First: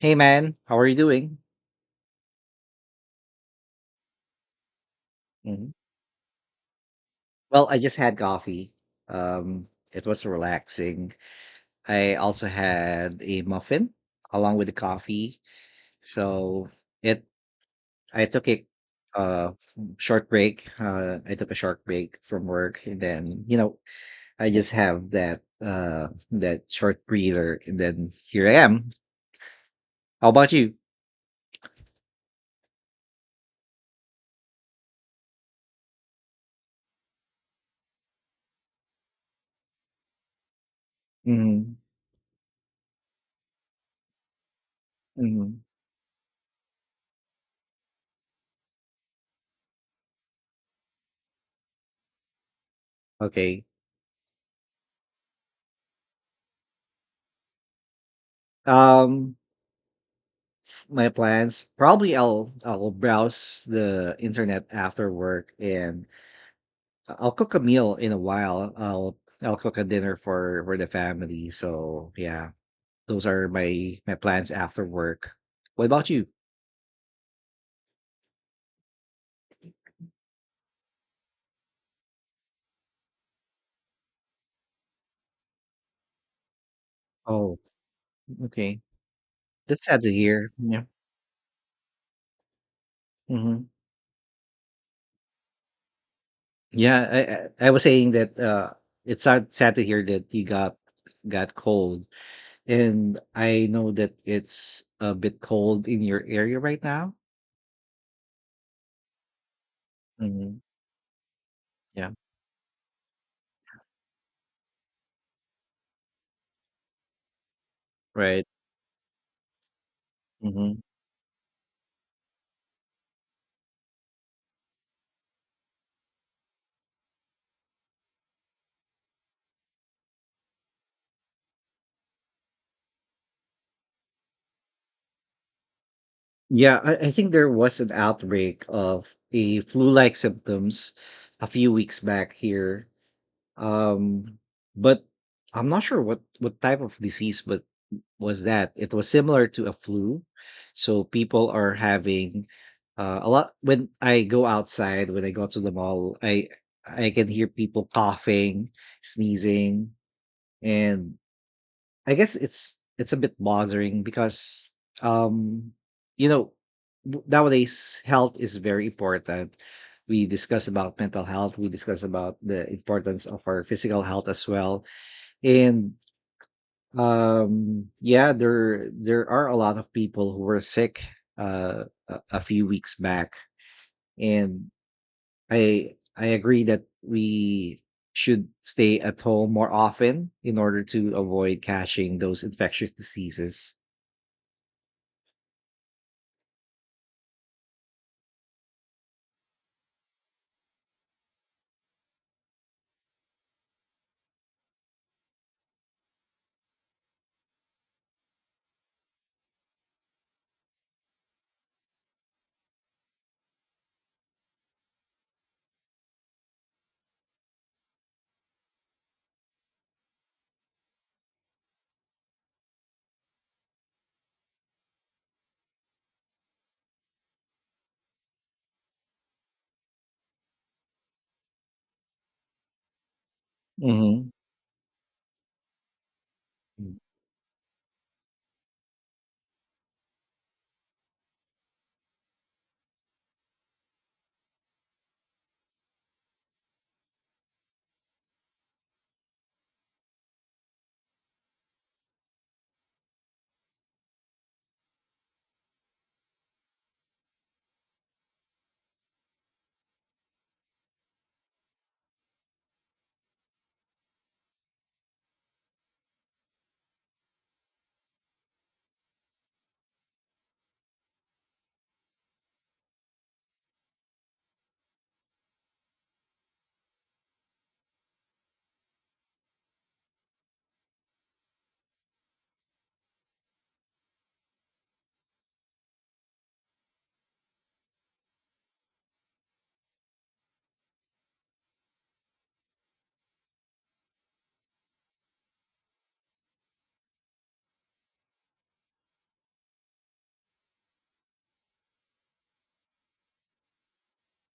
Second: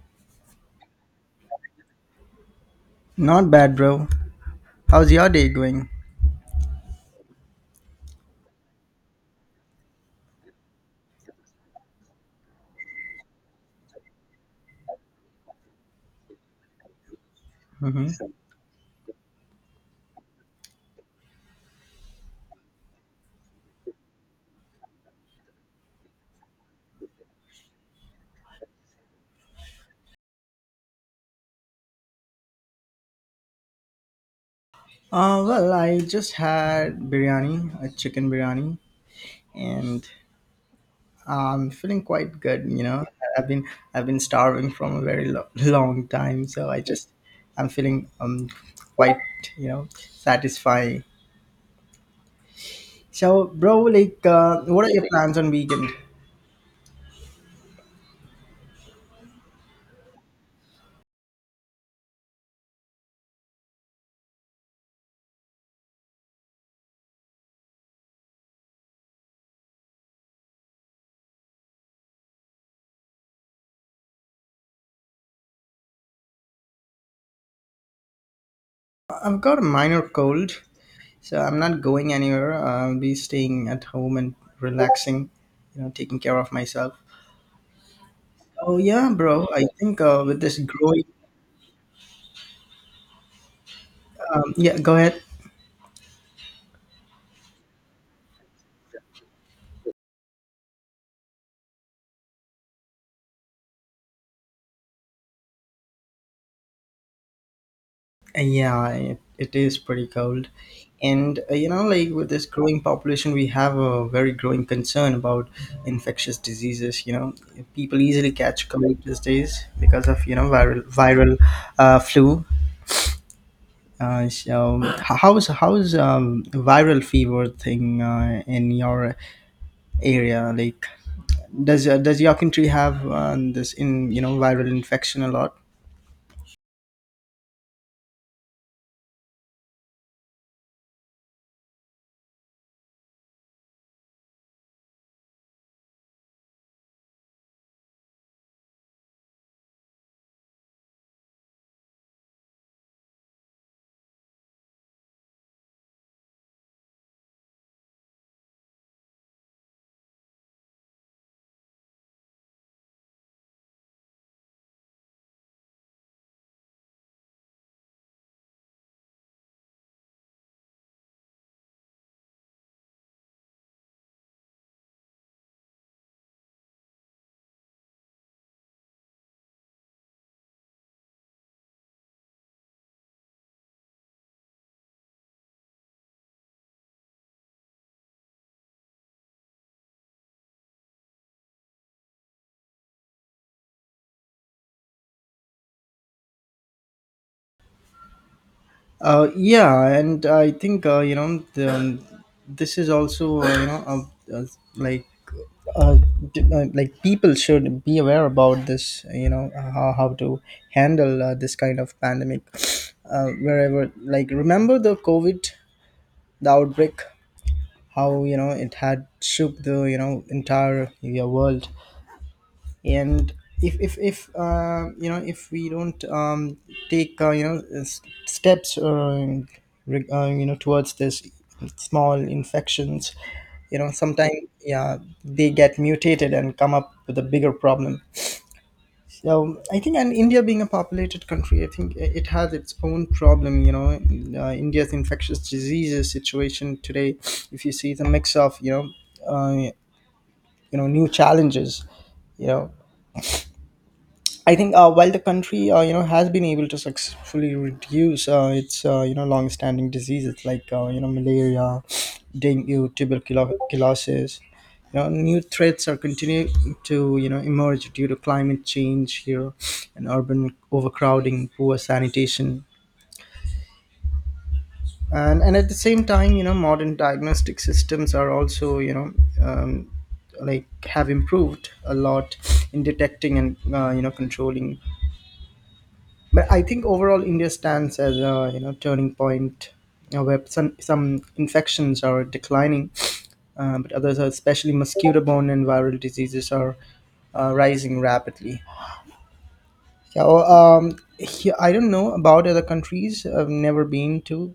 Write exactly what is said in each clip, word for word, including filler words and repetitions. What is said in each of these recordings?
Hey man, how are you doing? Not bad, bro. How's your day Mhm. going? Well, I just had coffee. Um, it was relaxing. I also had a muffin along with the coffee. So it hmm I So, took a uh short break. Uh I took a short break from work and then, you know, I just have that uh that short breather and then here I am. How about you? Uh, well, I just had biryani, a chicken biryani, and I'm Hmm. feeling quite good. You know, I've been I've been starving from a very lo- Hmm. long time, so I just I'm feeling um quite you know satisfying. So, Okay. bro, like, uh, what are your plans on weekend? Um my plans, probably i'll i'll browse the internet after work, and I'll cook a meal in a while. I'll i'll cook a dinner for for the family, so yeah, those are my my plans after work. What about you? I've got a minor cold, so I'm not going anywhere. I'll be staying at home and relaxing. You know, taking care of myself. Oh, Oh okay. yeah, bro. I That's think sad to uh, with hear, this yeah. growing, Hmm. um, yeah, go ahead. Yeah. I, I i was saying that uh it's sad, sad to hear that you got got cold, and I know that it's a bit cold in your area right now. Uh, Yeah, it, it is pretty cold, Hmm. and uh, you know, Yeah. like with this growing population, we have a very growing concern about infectious diseases. You know, people easily Right. catch cold these days because of you know Hmm. viral viral uh, flu. Uh, so h- how is how is um, viral fever thing uh, in your area? Like, does uh, does your country have um, this in you know viral infection a lot? Yeah, I, I think there was an outbreak of a flu-like symptoms a few weeks back here. Um, but I'm not sure what what type of disease, but was that it was similar to a flu. So people are having uh, a lot. When I go outside, when I go to the mall, I I can hear people coughing, sneezing, and I guess it's it's a bit bothering because um you know w- nowadays health is very important. We discuss about mental health, we discuss about the importance of our physical health as well. And um yeah, there there are a lot of people who were sick uh a, a few weeks back, and I I agree that we should stay at home more often in order to avoid catching those infectious diseases. Uh, yeah, and I think uh, you know the, um, this is also uh, you know uh, uh, like uh, d- uh, like people should be aware about this. You know how, how to handle uh, this kind of pandemic uh, wherever. Like remember the COVID, the outbreak, how you know it had shook the you know entire your world and if if if uh, you know if we don't um, take uh, you know s- steps uh, reg- uh, you know towards this small infections you know Mhm. sometimes yeah they get mutated and come up Mm. with a bigger problem. So I think, and India being a populated country I think i- it has its own problem. You know, uh, India's infectious diseases situation today, if you see the mix of you know uh, you know new challenges, you know I think uh, while the country uh, you know has been able to successfully reduce uh, its uh, you know long-standing diseases like uh, you know malaria, dengue, tuberculosis, you know new threats are continuing to you know emerge due to climate change here, and urban overcrowding, poor sanitation, and and at the same time you know modern diagnostic systems are also you know um, like have improved a lot in detecting and uh, you know controlling. But I think overall India stands as a you know turning point, uh, where some some infections are declining, uh, but others, are especially mosquito-borne and viral diseases, are uh, rising rapidly. Yeah, well, um, he- I don't know about other countries. I've never been to,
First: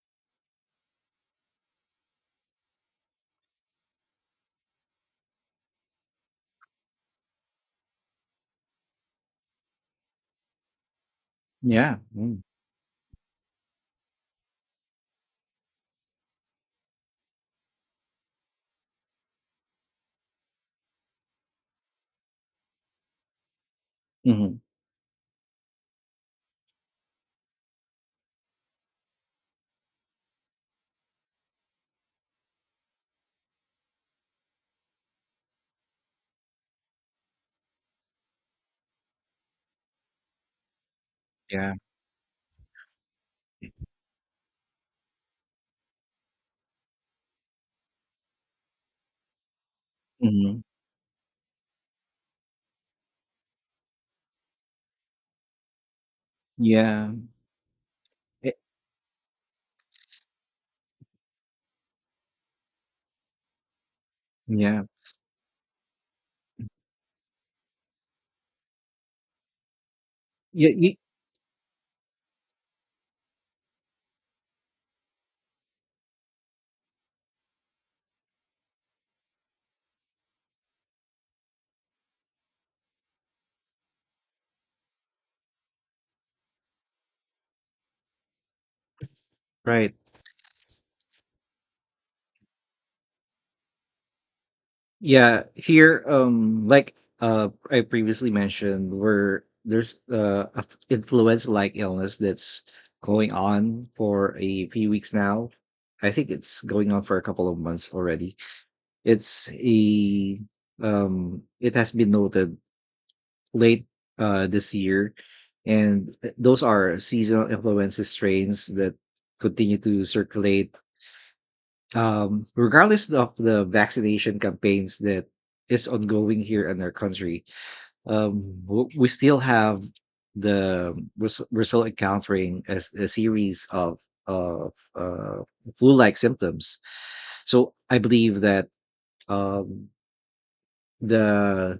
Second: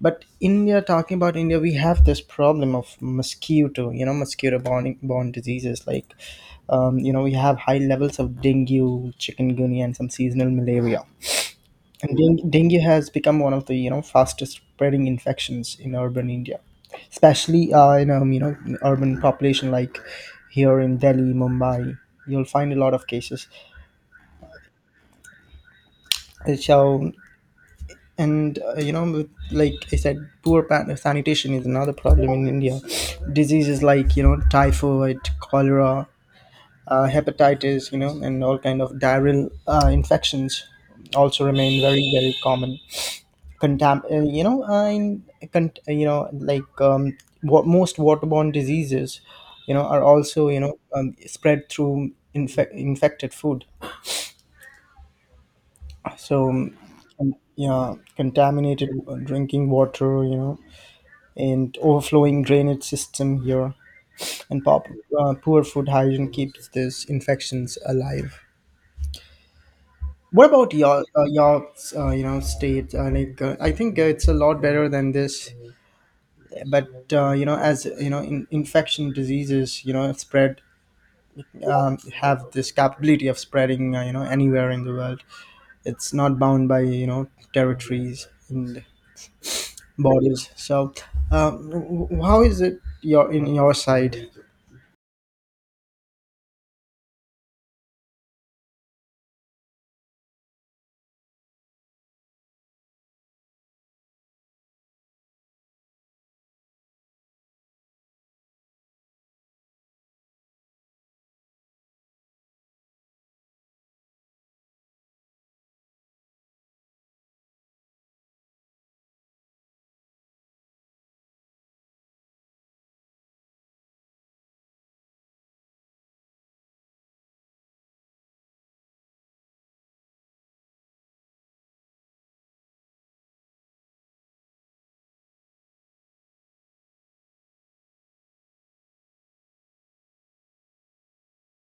but India. Talking about India, we have this problem of mosquito. You know, mosquito-borne borne diseases like um, you know we have high levels of dengue, chikungunya, and some seasonal malaria, Yeah. and Mm. deng- dengue has become one of the you know fastest spreading infections in urban India, especially uh, in um, you know in urban population like here in Delhi, Mumbai. You'll find a lot of cases. Mhm. Uh, So and uh, you know with- like I said, poor pa- sanitation is another problem in India. Diseases like you know typhoid, cholera, uh, hepatitis, you know, and all kind of diarrheal uh, infections also Yeah. remain very very common. contam- uh, you know uh, in con- uh, you know, like um, what most waterborne diseases you know are also you Mhm. know um, spread through infec- infected food. So Yeah. um, yeah, Eh, contaminated uh, drinking water you know, and overflowing drainage system here, and yeah. pop, uh, poor food hygiene keeps these infections alive. What Yeah, about ye your uh, your uh, you know state? uh, like uh, I think uh, it's a lot better than this, but uh, you know, as you know, in, infection diseases you know spread, um, have this capability of spreading uh, you know anywhere in the world. It's not bound by you know territories and Right. borders. So um, w- w- how is it your in your side? Yeah, here, um, like, uh, I previously mentioned where there's, uh, a f influenza-like illness that's going on for a few weeks now. I think it's going on for a couple of months already. It's a, um, it has been noted late uh, this year, and th- those are seasonal influenza strains that continue to circulate, um, regardless of the vaccination campaigns that is ongoing here in our country. Um, w- we still have the res- we're still encountering a, s- a series of of uh, flu-like symptoms. So I believe that um, the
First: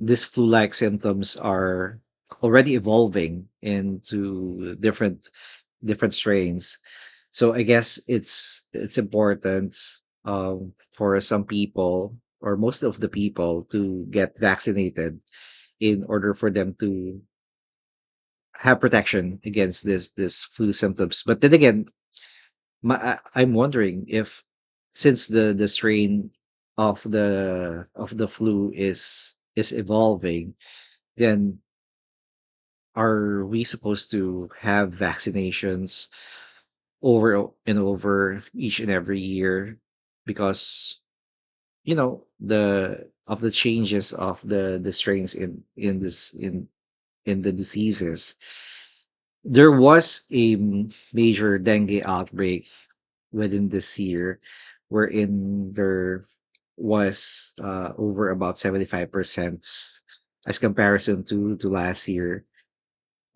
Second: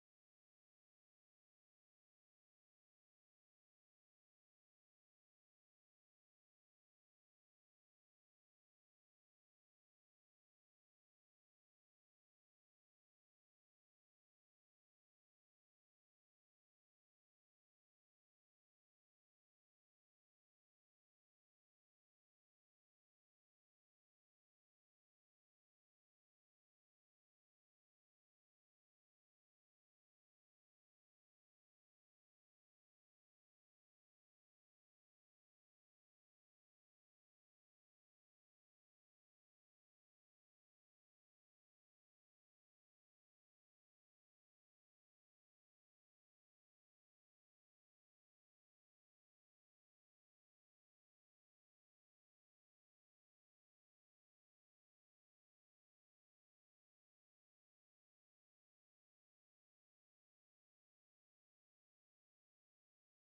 these flu like symptoms are already evolving into different different strains, so I guess it's it's important, um, for some people or most of the people, to get vaccinated in order for them to have protection against this this flu symptoms. But then again, my, I- I'm wondering if, since the the strain of the of the flu is is evolving, then are we supposed to have vaccinations over and over each and every year, because you know the of the changes of the the strains in in this in in the diseases. There was a m- major dengue outbreak within this year, wherein there was uh, over about seventy-five percent as comparison to to last year,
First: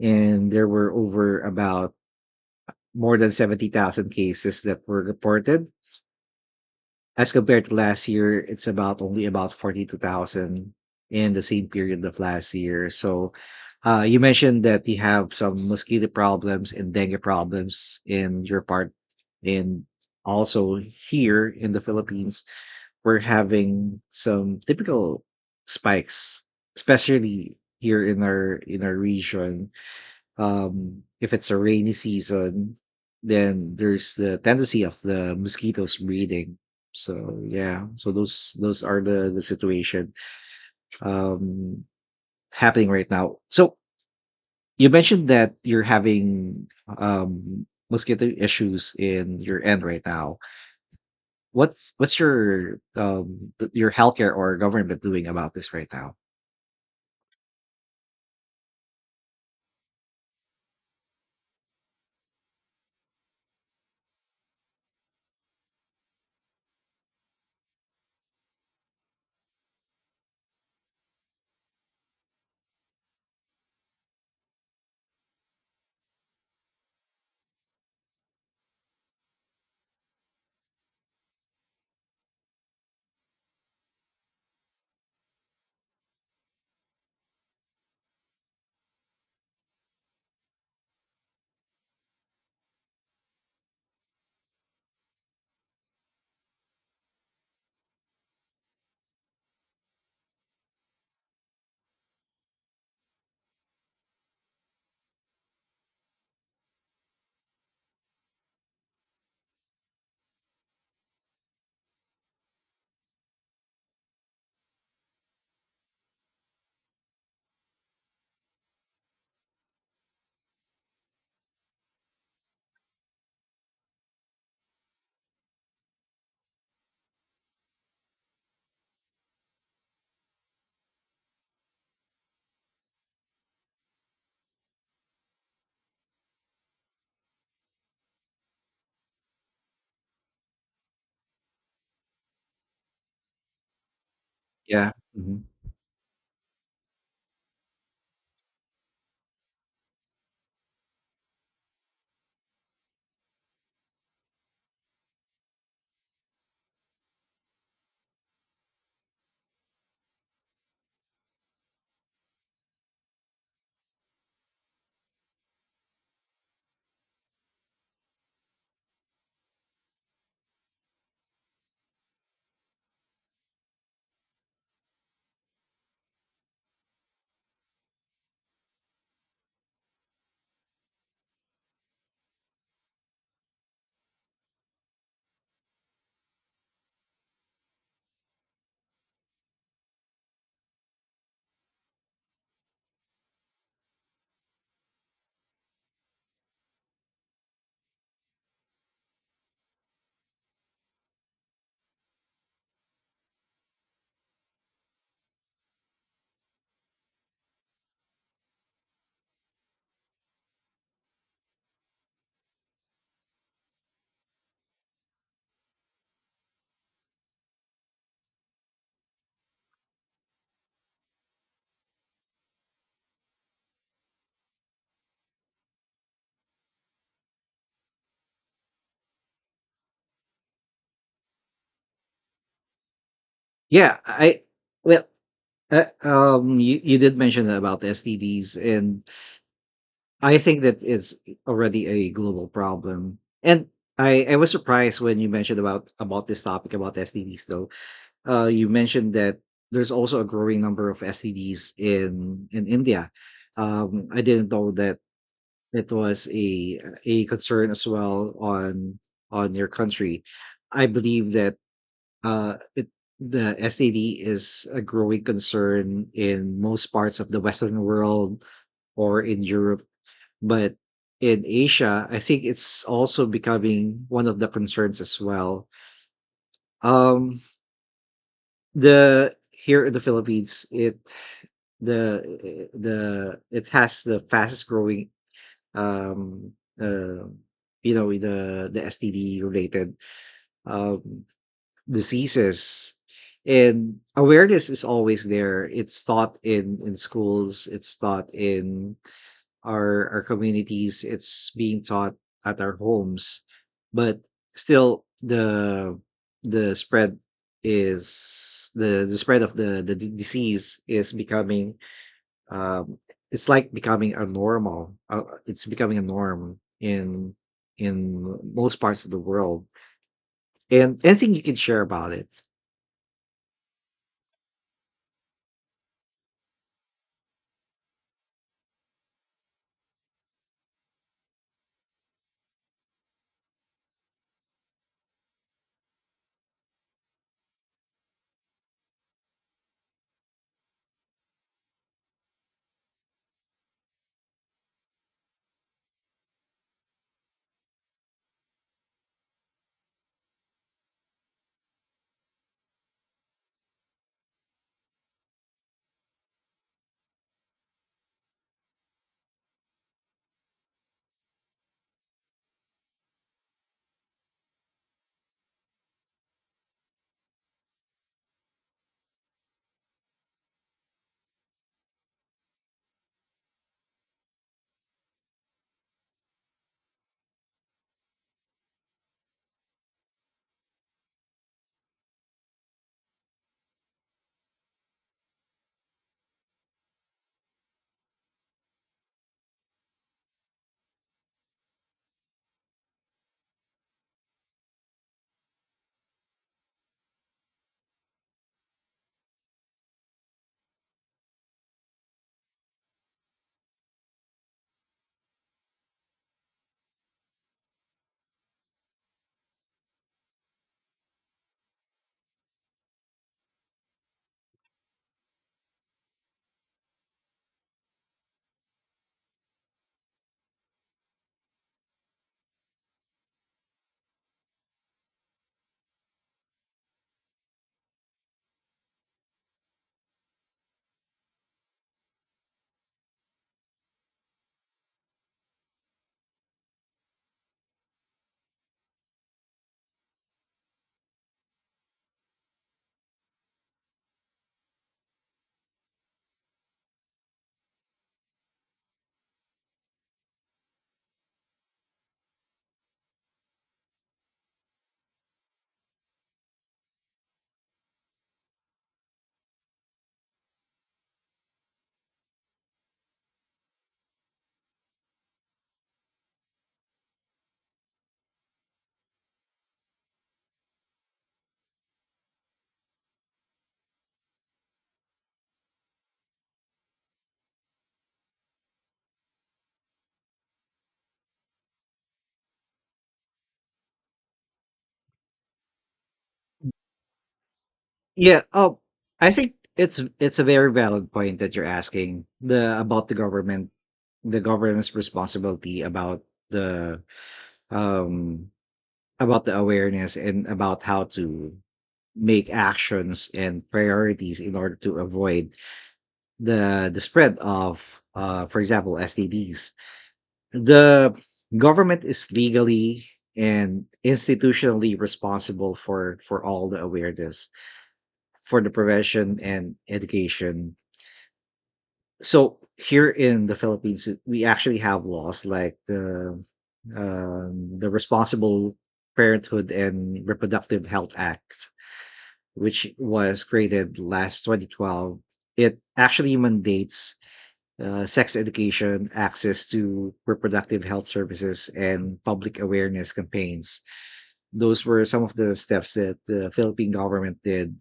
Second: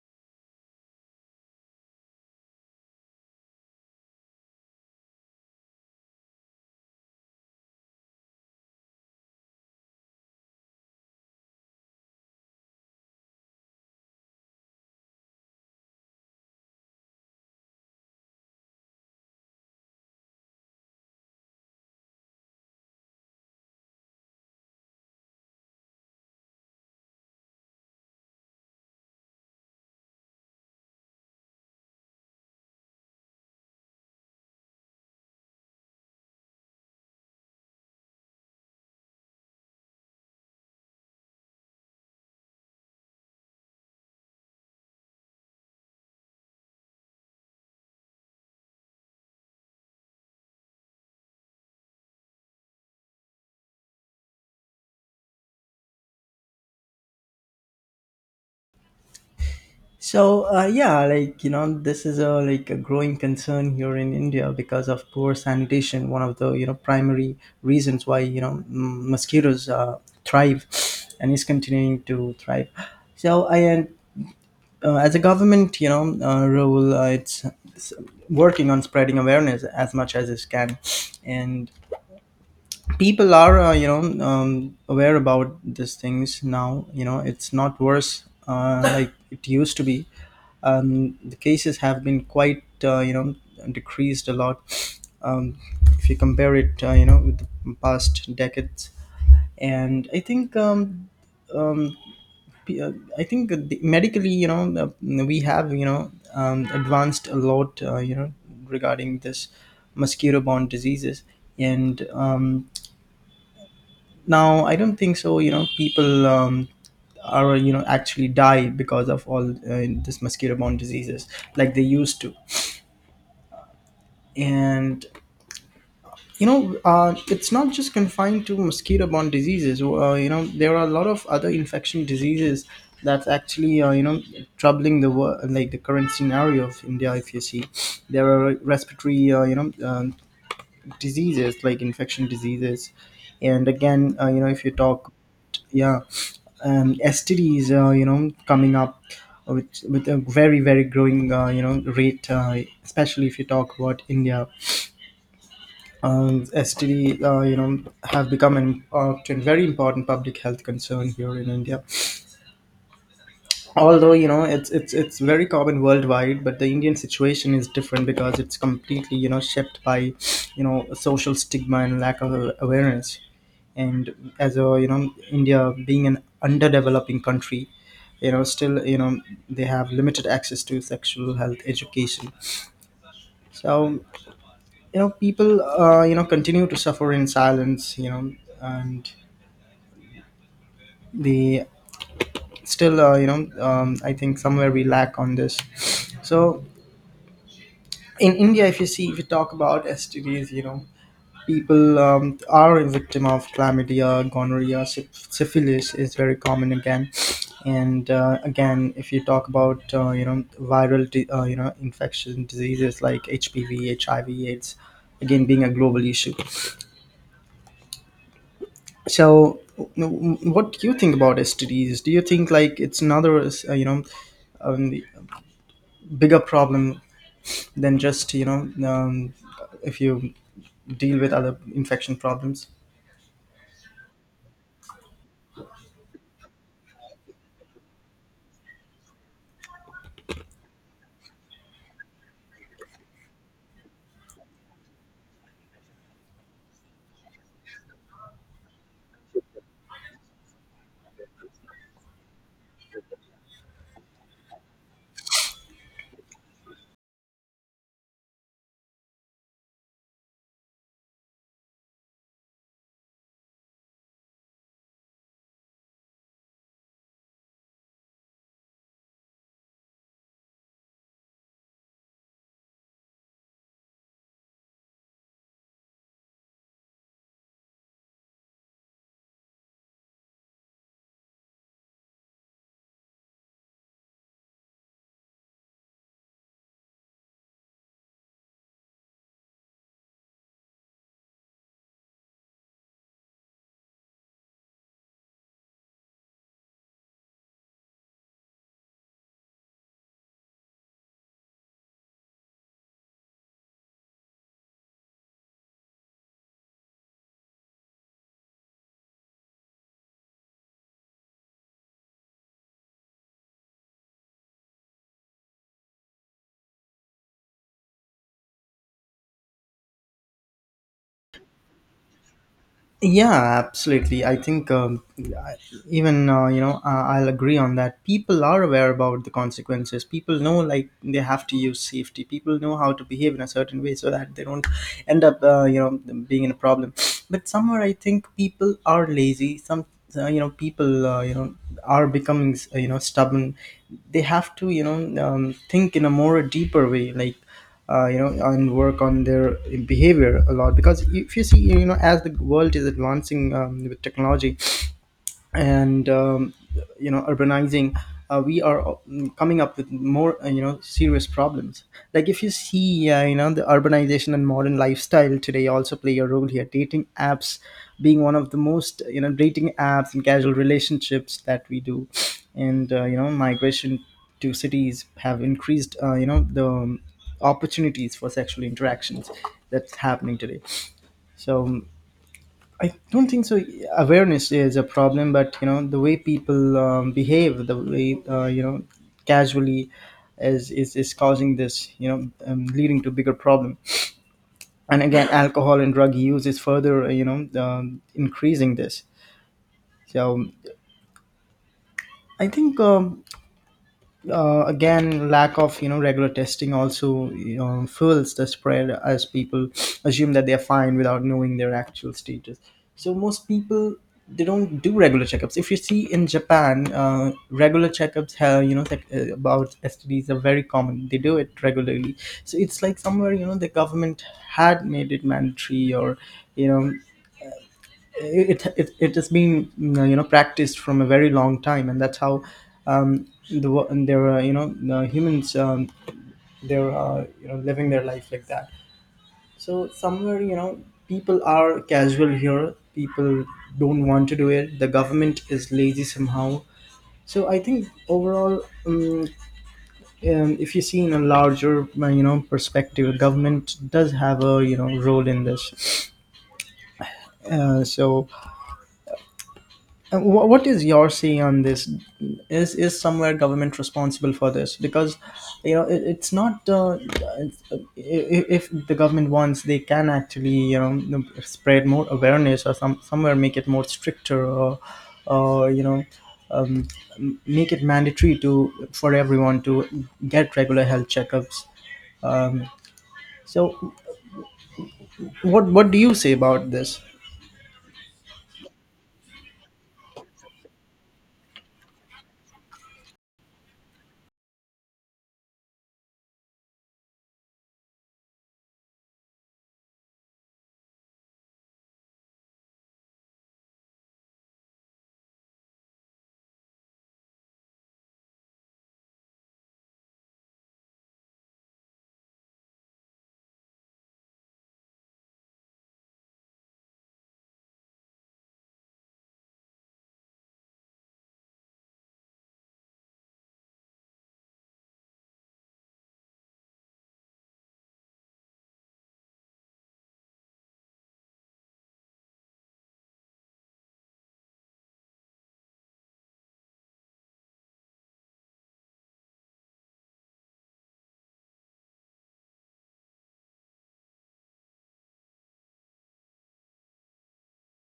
and there were over about more than seventy thousand cases that were reported. As compared to last year, it's about only about forty-two thousand in the same period of last year. So, uh, you mentioned that you have some mosquito problems and dengue problems in your part. And also here in the Philippines, we're having some typical spikes, especially here in our in our region. Um if it's a rainy season, then there's the tendency of the mosquitoes breeding. So yeah, so those those are the the situation um happening right now. So you mentioned that you're having um mosquito issues in your end right now. What's what's your um th- your healthcare or government doing about this right now? So uh, yeah, like you know, this is a like a growing concern here in India because of poor sanitation. One of the you know primary reasons why you know m- mosquitoes uh, thrive and is continuing to thrive. So I uh, as a government you know uh, role, uh, it's, it's working on spreading awareness as much as it can, and people are uh, you know um, aware about these things now. You know, it's not worse uh, like it used to be. Um, the cases have been quite uh, you know decreased a lot, um, if you compare it uh, you know with the past decades. And I think um, p- uh, I think the, medically you know uh, we have you know um, advanced a lot uh, you know regarding this mosquito borne diseases. And um, now I don't think so you know people um, are you know actually die because of all uh, this mosquito borne diseases like they used to. And you know uh, it's not just confined to mosquito borne diseases. Uh, you know, there are a lot of other infection diseases that's actually uh, you know troubling the world, like the current scenario of India, if you see there are respiratory uh, you know um, diseases like infection diseases. And again uh, you know if you Yeah. talk Mhm. yeah um, S T Ds uh, you know coming up uh, with with a very very growing uh, you know rate, uh, especially if you talk about India. um, S T D uh, you know have become an uh, a very important public health concern here in India, although you know it's it's it's very common worldwide. But the Indian situation is different because it's completely you know shaped by you know social stigma and lack of awareness. And as a you know India being an underdeveloping country, you know still you know they have limited access to sexual health education. So you know people uh, you know continue to suffer in silence, you know, and they still uh, you know um, I think somewhere we lack on this. So in India, if you see, if you talk about STDs, you know people um, are a victim of chlamydia, gonorrhea, syph- syphilis is very common again. And uh, again, if you talk about uh, you know viral di- uh, you know infection diseases like H P V, H I V, AIDS, again being a global issue. So, w- what do you think about S T Ds? Do you think like it's another uh, you know um, bigger problem than just you know um, if you deal with other infection problems? Yeah. i well uh, um you, you did mention about the STDs, and I think that is already a global problem. And I, I was surprised when you mentioned about about this topic about S T Ds though. Uh, you mentioned that there's also a growing number of S T Ds in in India. Um, I didn't know that it was a a concern as well on on your country. I believe that uh, it, the S T D is a growing concern in most parts of the Western world or in Europe, but in Asia, I think it's also becoming one of the concerns as well. Um, the Here in the Philippines, it the the it has the fastest growing um uh, you know the the S T D related um diseases. And awareness is always there. It's taught in in schools, it's taught in our our communities, it's being taught at our homes. But still, the the spread is the the spread of the the d- disease is becoming um it's like becoming a normal, uh, it's becoming a norm in in most parts of the world. And anything you can share about it? Yeah, absolutely. I think um, yeah, even uh, you know uh, I'll agree on that. People are aware about the consequences. People know like they have to use safety. People know how to behave in a certain way so that they don't end up uh, you know being in a problem. But somewhere I think people are lazy. Some uh, you know people uh, you know are becoming uh, you know stubborn. They have to you know um, think in a more deeper way, like uh, you know, and work on their behavior a lot. Because if you see you know, as the world is advancing um, with technology and um, you know urbanizing, uh, we are mm, coming up with more uh, you know serious problems. Like if you see uh, you know the urbanization and modern lifestyle today also play a role here. Dating apps being one of the most, you know, dating apps and casual relationships that we do, and uh, you know migration to cities have increased uh, you know the um, opportunities for sexual interactions that's happening today. So um, I don't think so. Awareness is a problem, but you know the way people um, behave, the way uh, you know casually, is, is is causing this, you know, um, leading to bigger problem. And again, alcohol and drug use is further, you know, um, increasing this. So I think um, uh, again, lack of you know regular testing also, you know, fuels the spread as people assume that they're fine without knowing their actual status. So most people, they don't do regular checkups. If you see in Japan, uh, regular checkups have, you know tech, uh, about S T Ds, are very common. They do it regularly. So it's like somewhere, you know, the government had made it mandatory, or you know, it it, it has been, mm, you know, practiced from a very long time, and that's how, um the wo- and there are, you know, the humans, um they're, uh, you know, living their life like that. So somewhere, you know, people are casual here. People don't want to do it. The government is lazy somehow. So I think overall, um, um, if you see in a larger, uh, you know, perspective, government does have a, you know, role in this. uh, so Uh, wh- what is your say on this? is is somewhere government responsible for this? Because you know, it, it's not uh, it's, uh, i- if the government wants, they can actually, you know, spread more awareness, or some somewhere make it more stricter, or or you know um, make it mandatory to, for everyone to get regular health checkups. um, so what what do you say about this? yeah oh I think it's it's a very valid point that you're asking, the about the government, the government's responsibility about the um about the awareness and about how to make actions and priorities in order to avoid the the spread of, uh for example, S T Ds. The government is legally and institutionally responsible for for all the awareness, for the prevention and education. So here in the Philippines, it- we actually have laws like the um, the Responsible Parenthood and Reproductive Health Act, which was created last twenty twelve. It actually mandates uh, sex education, access to reproductive health services, and public awareness campaigns. Those were some of the steps that the Philippine government did,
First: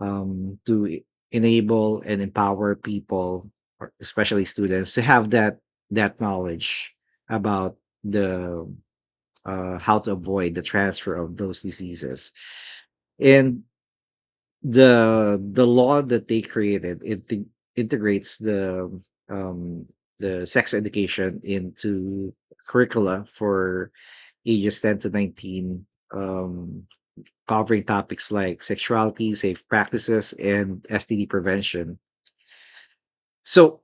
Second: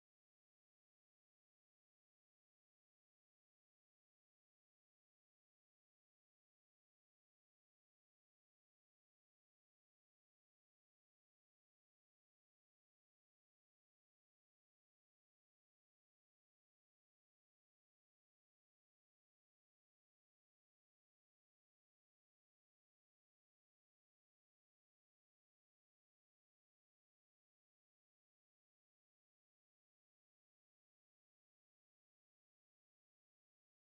um, to e- enable and empower people, or especially students, to have that that knowledge about the, uh, how to avoid the transfer of those diseases. And the the law that they created, it te- integrates the, um, the sex education into curricula for ages ten to nineteen, um, covering topics like sexuality, safe practices, and S T D prevention. So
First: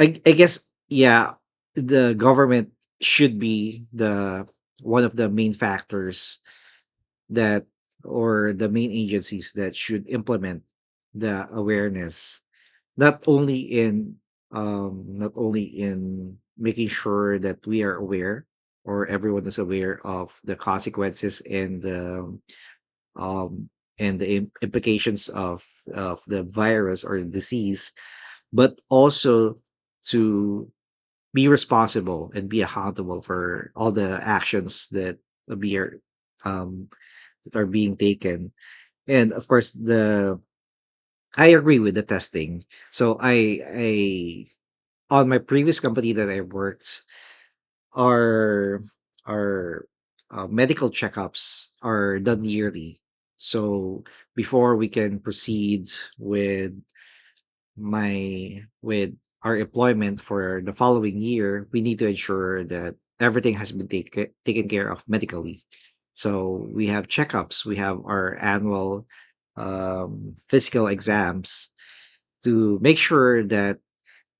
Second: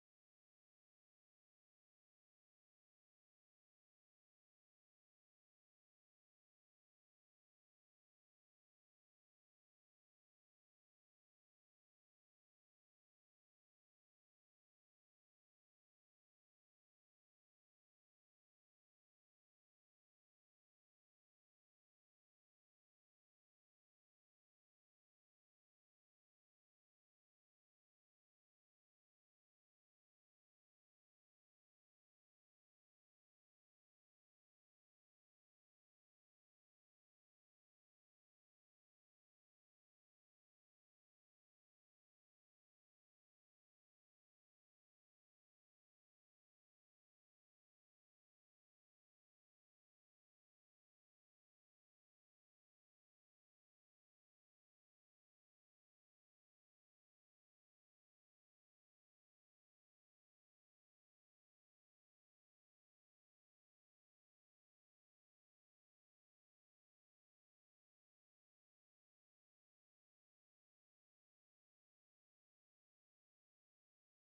I I guess, yeah, the government should be the one of the main factors that, or the main agencies that should implement the awareness, not only in um not only in making sure that we are aware, or everyone is aware, of the consequences and the um and the im- implications of of the virus or disease, but also to be responsible and be accountable for all the actions that be are, um that are being taken. And of course, the, I agree with the testing. So I I on my previous company that I worked, our our uh, medical checkups are done yearly. So before we can proceed with my with our employment for the following year, we need to ensure that everything has been take, taken care of medically. So we have checkups, we have our annual um, physical exams to make sure that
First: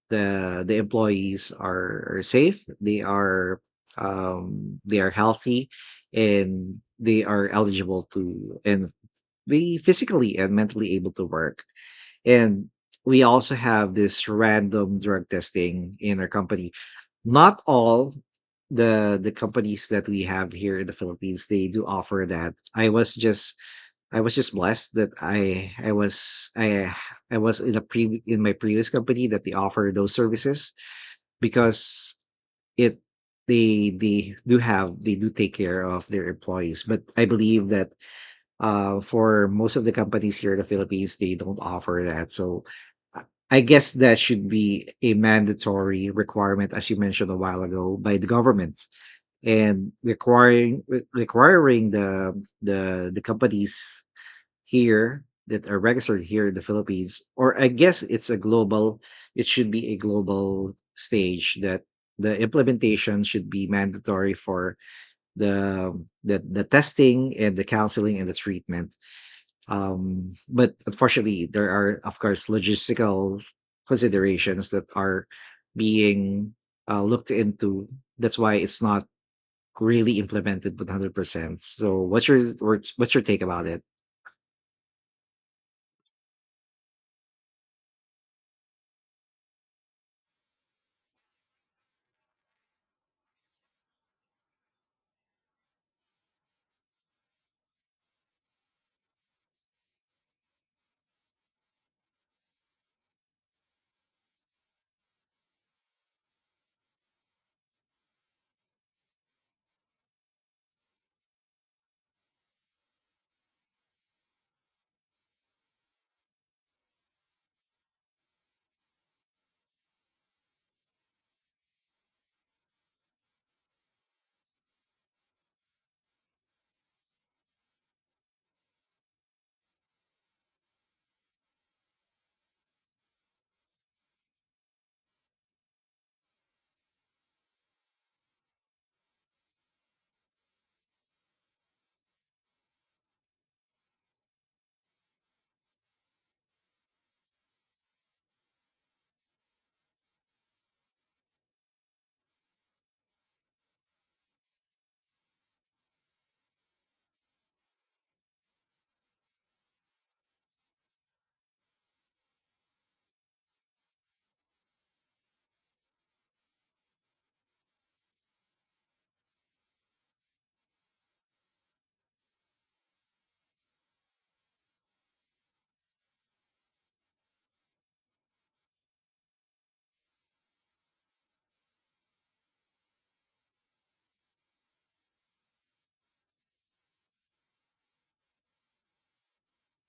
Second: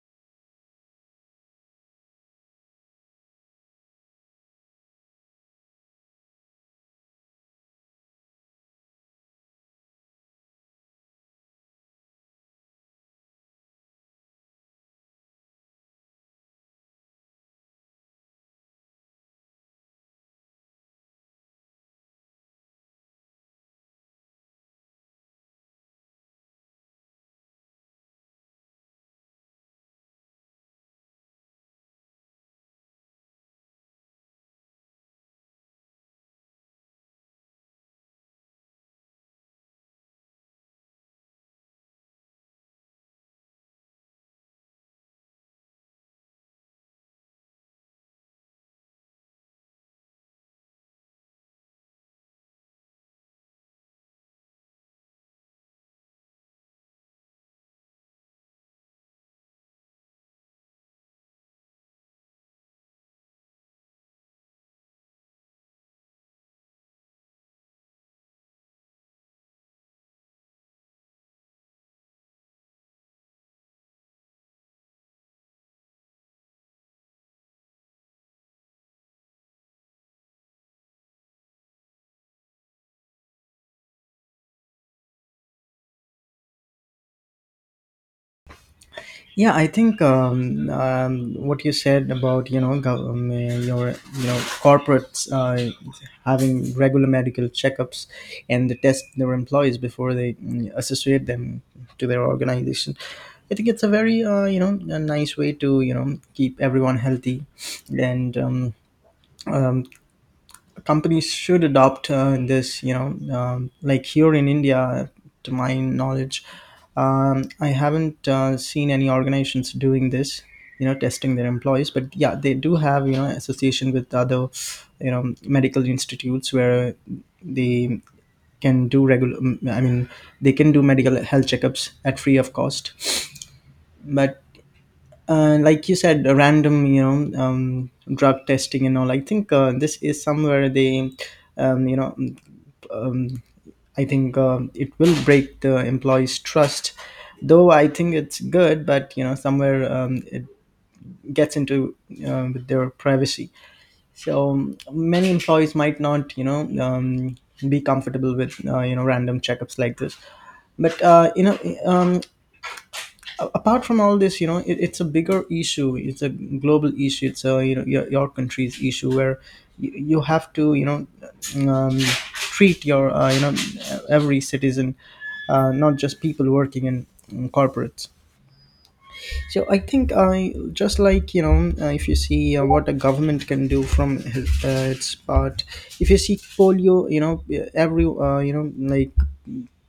the the employees are, are safe, they are um, they are healthy, and they are eligible to, and they physically and mentally able to work. And we also have this random drug testing in our company. Not all the the companies that we have here in the Philippines they do offer that. I was just, I was just blessed that I I was I I was in a pre in my previous company that they offer those services, because it, they they do have, they do take care of their employees. But I believe that, uh, for most of the companies here in the Philippines, they don't offer that. So I I guess that should be a mandatory requirement, as you mentioned a while ago, by the government, and requiring, re- requiring the the the companies here that are registered here in the Philippines, or I guess it's a global, it should be a global stage, that the implementation should be mandatory for the the, the testing and the counseling and the treatment, um, but unfortunately, there are, of course, logistical considerations that are being uh, looked into. That's why it's not really implemented one hundred percent. So, what's your, what's what's your take about it? Yeah, I think, um, um, what you said about, you know gov- um, uh, your, you know, corporates, uh, having regular medical checkups, and they test their employees before they, mm, associate them to their organization. I think it's a very, uh, you know, a nice way to, you know, keep everyone healthy. And, um, um, companies should adopt, uh, this, you know, um, like here in India, to my knowledge, um, I haven't, uh, seen any organizations doing this, you know, testing their employees. But yeah, they do have, you know, association with other, you know, medical institutes where they can do regular, um, I mean, they can do medical health checkups at free of cost. But, uh, like you said, a random, you know um, drug testing and all, I think, uh, this is somewhere they, um, you know I think, um, it will break the employees' trust. Though I think it's good, but you know, somewhere, um, it gets into, uh, with their privacy. So, um, many employees might not, you know um, be comfortable with, uh, you know, random checkups like this. But, uh, you know, um, a- apart from all this, you know, it, it's a bigger issue, it's a global issue, it's a, you know, your, your country's issue, where you, you have to, you know, um, treat your, uh, you know, every citizen, uh, not just people working in, in corporates. So I think I Just like, you know, uh, if you see, uh, what a government can do from his- uh, its part. If you see polio, you know, every, uh, you know like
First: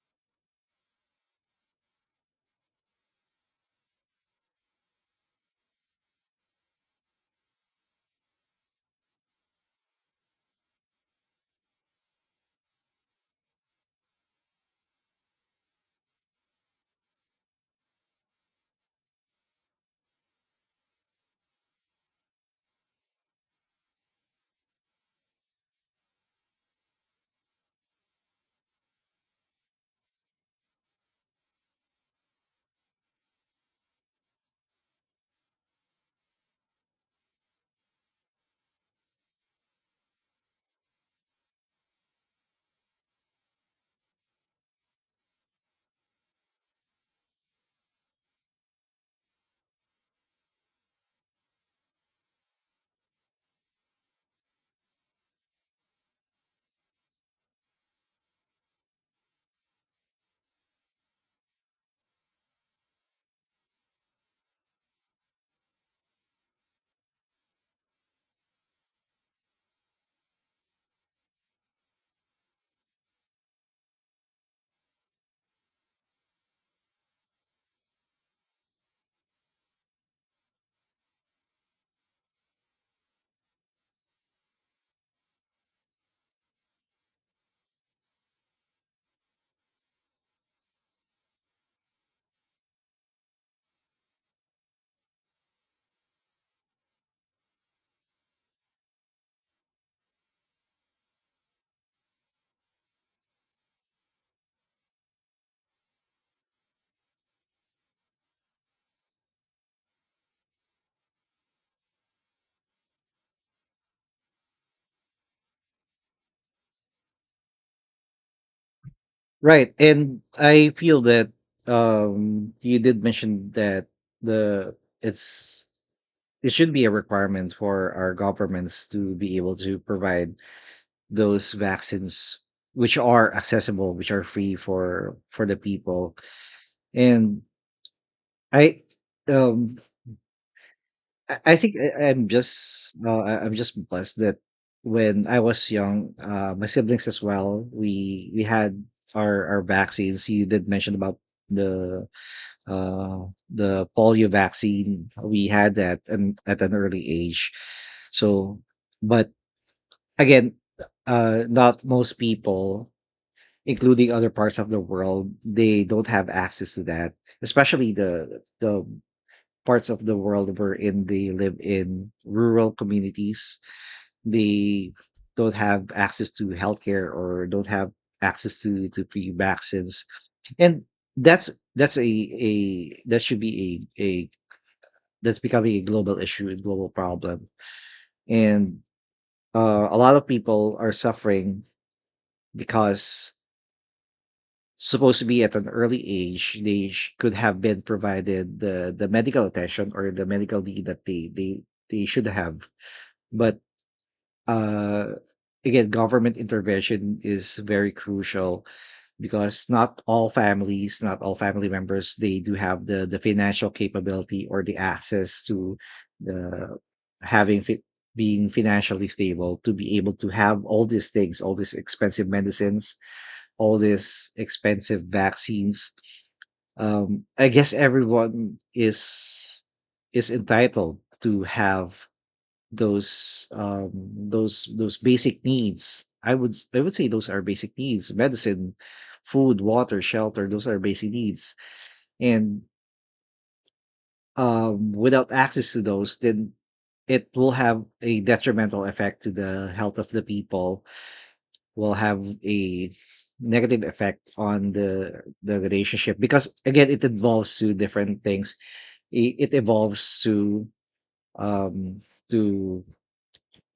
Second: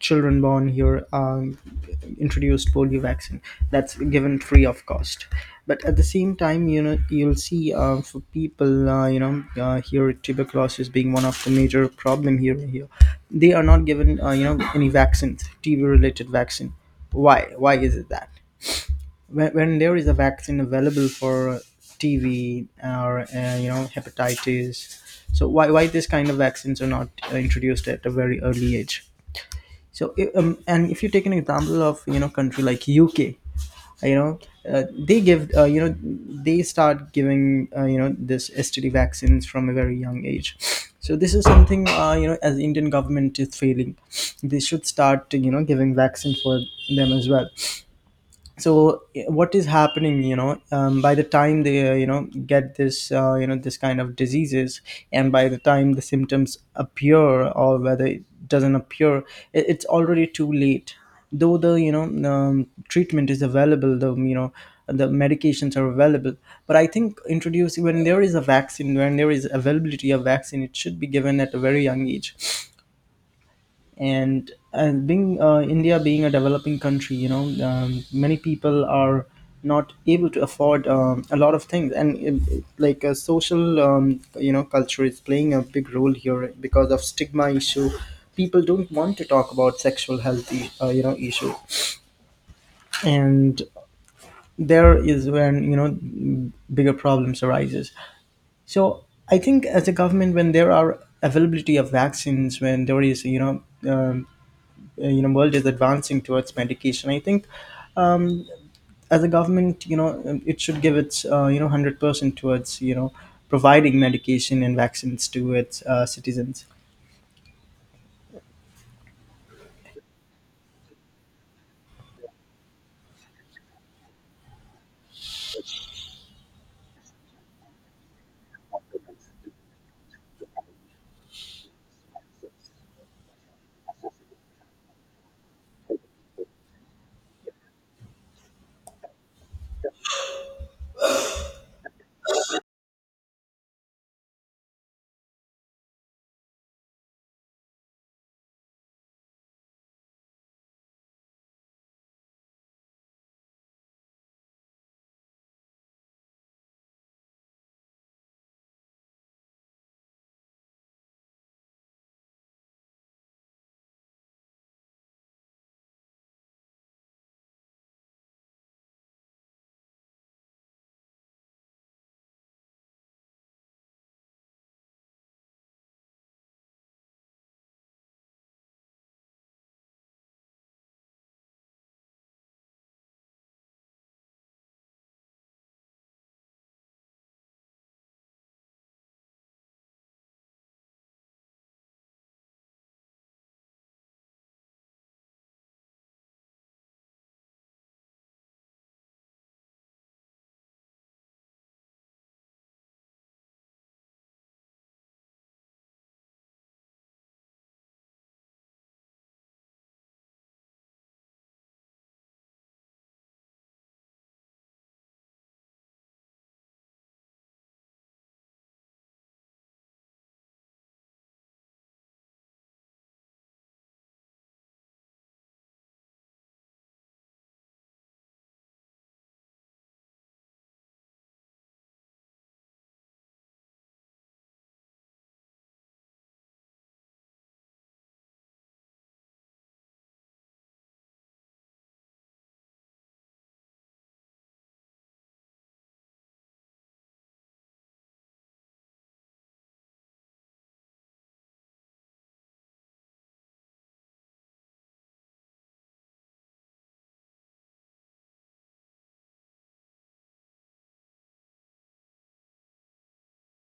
children born here are introduced polio vaccine, that's given free of cost. But at the same time, you know, you'll see, uh, for people, uh, you know uh, here tuberculosis being one of the major problem here here, they are not given, uh, you know, any vaccines, T B related vaccine. Why why is it that when, when there is a vaccine available for T B or, uh, you know, hepatitis, so why why this kind of vaccines are not, uh, introduced at a very early age? So i- um, and if you take an example of, you know, country like U K, you know, uh, they give, uh, you know they start giving, uh, you know, this S T D vaccines from a very young age. So this is something, uh, you know, as Indian government is failing. They should start, you know, giving vaccine for them as well. So, eh, what is happening, you know, um, by the time they, uh, you know get this, uh, you know this kind of diseases, and by the time the symptoms appear, or whether it doesn't appear, it, it's already too late. Though the, you know, um, treatment is available, the, you know, the medications are available. But I think introducing, when there is a vaccine, when there is availability of vaccine, it should be given at a very young age. And and being, uh, India being a developing country, you know, um, many people are not able to afford, um, a lot of things, and it- it- like a social, um, you know, culture is playing a big role here because of stigma issue. People don't want to talk about sexual health, i- uh, you know, issue, and there is when, you know, bigger problems arises. So I think as a government, when there are availability of vaccines, when there is you know. Um, uh, you know, world is advancing towards medication, I think, um, as a government, you know, um, it should give its, uh, you know, a hundred percent towards, you know, providing medication and vaccines to its, uh, citizens. Right. And I feel that, um you did mention that the it's, it should be a requirement for our governments to be able to provide those vaccines, which are accessible, which are free for for the people. And i um i I think I, i'm just uh, I- I'm just blessed that when I was young, uh my siblings as well, we we had our our vaccines. You did mention about the uh the polio vaccine. We had that, and at an early age. So, but again, uh not most people, including other parts of the world, they don't have access to that, especially the the parts of the world wherein they live in rural communities. They don't have access to healthcare or don't have access to to free vaccines, and that's that's a a that should be a a that's becoming a global issue, a global problem, and uh, a lot of people are suffering because supposed to be at an early age they sh- could have been provided the the medical attention or the medical need that they they they should have. But uh, again, government intervention is very crucial because not all families, not all family members, they do have the the financial capability or the access to the having fit being financially stable to be able to have all these things, all these expensive medicines, all these expensive vaccines. Um, I guess everyone is is entitled to have those um those those basic needs. i would I would say those are basic needs: medicine, food, water, shelter. Those are basic needs, and um without access to those, then it will have a detrimental effect to the health of the people, will have a negative effect on the the relationship, because again it involves to different things. It, it evolves to um to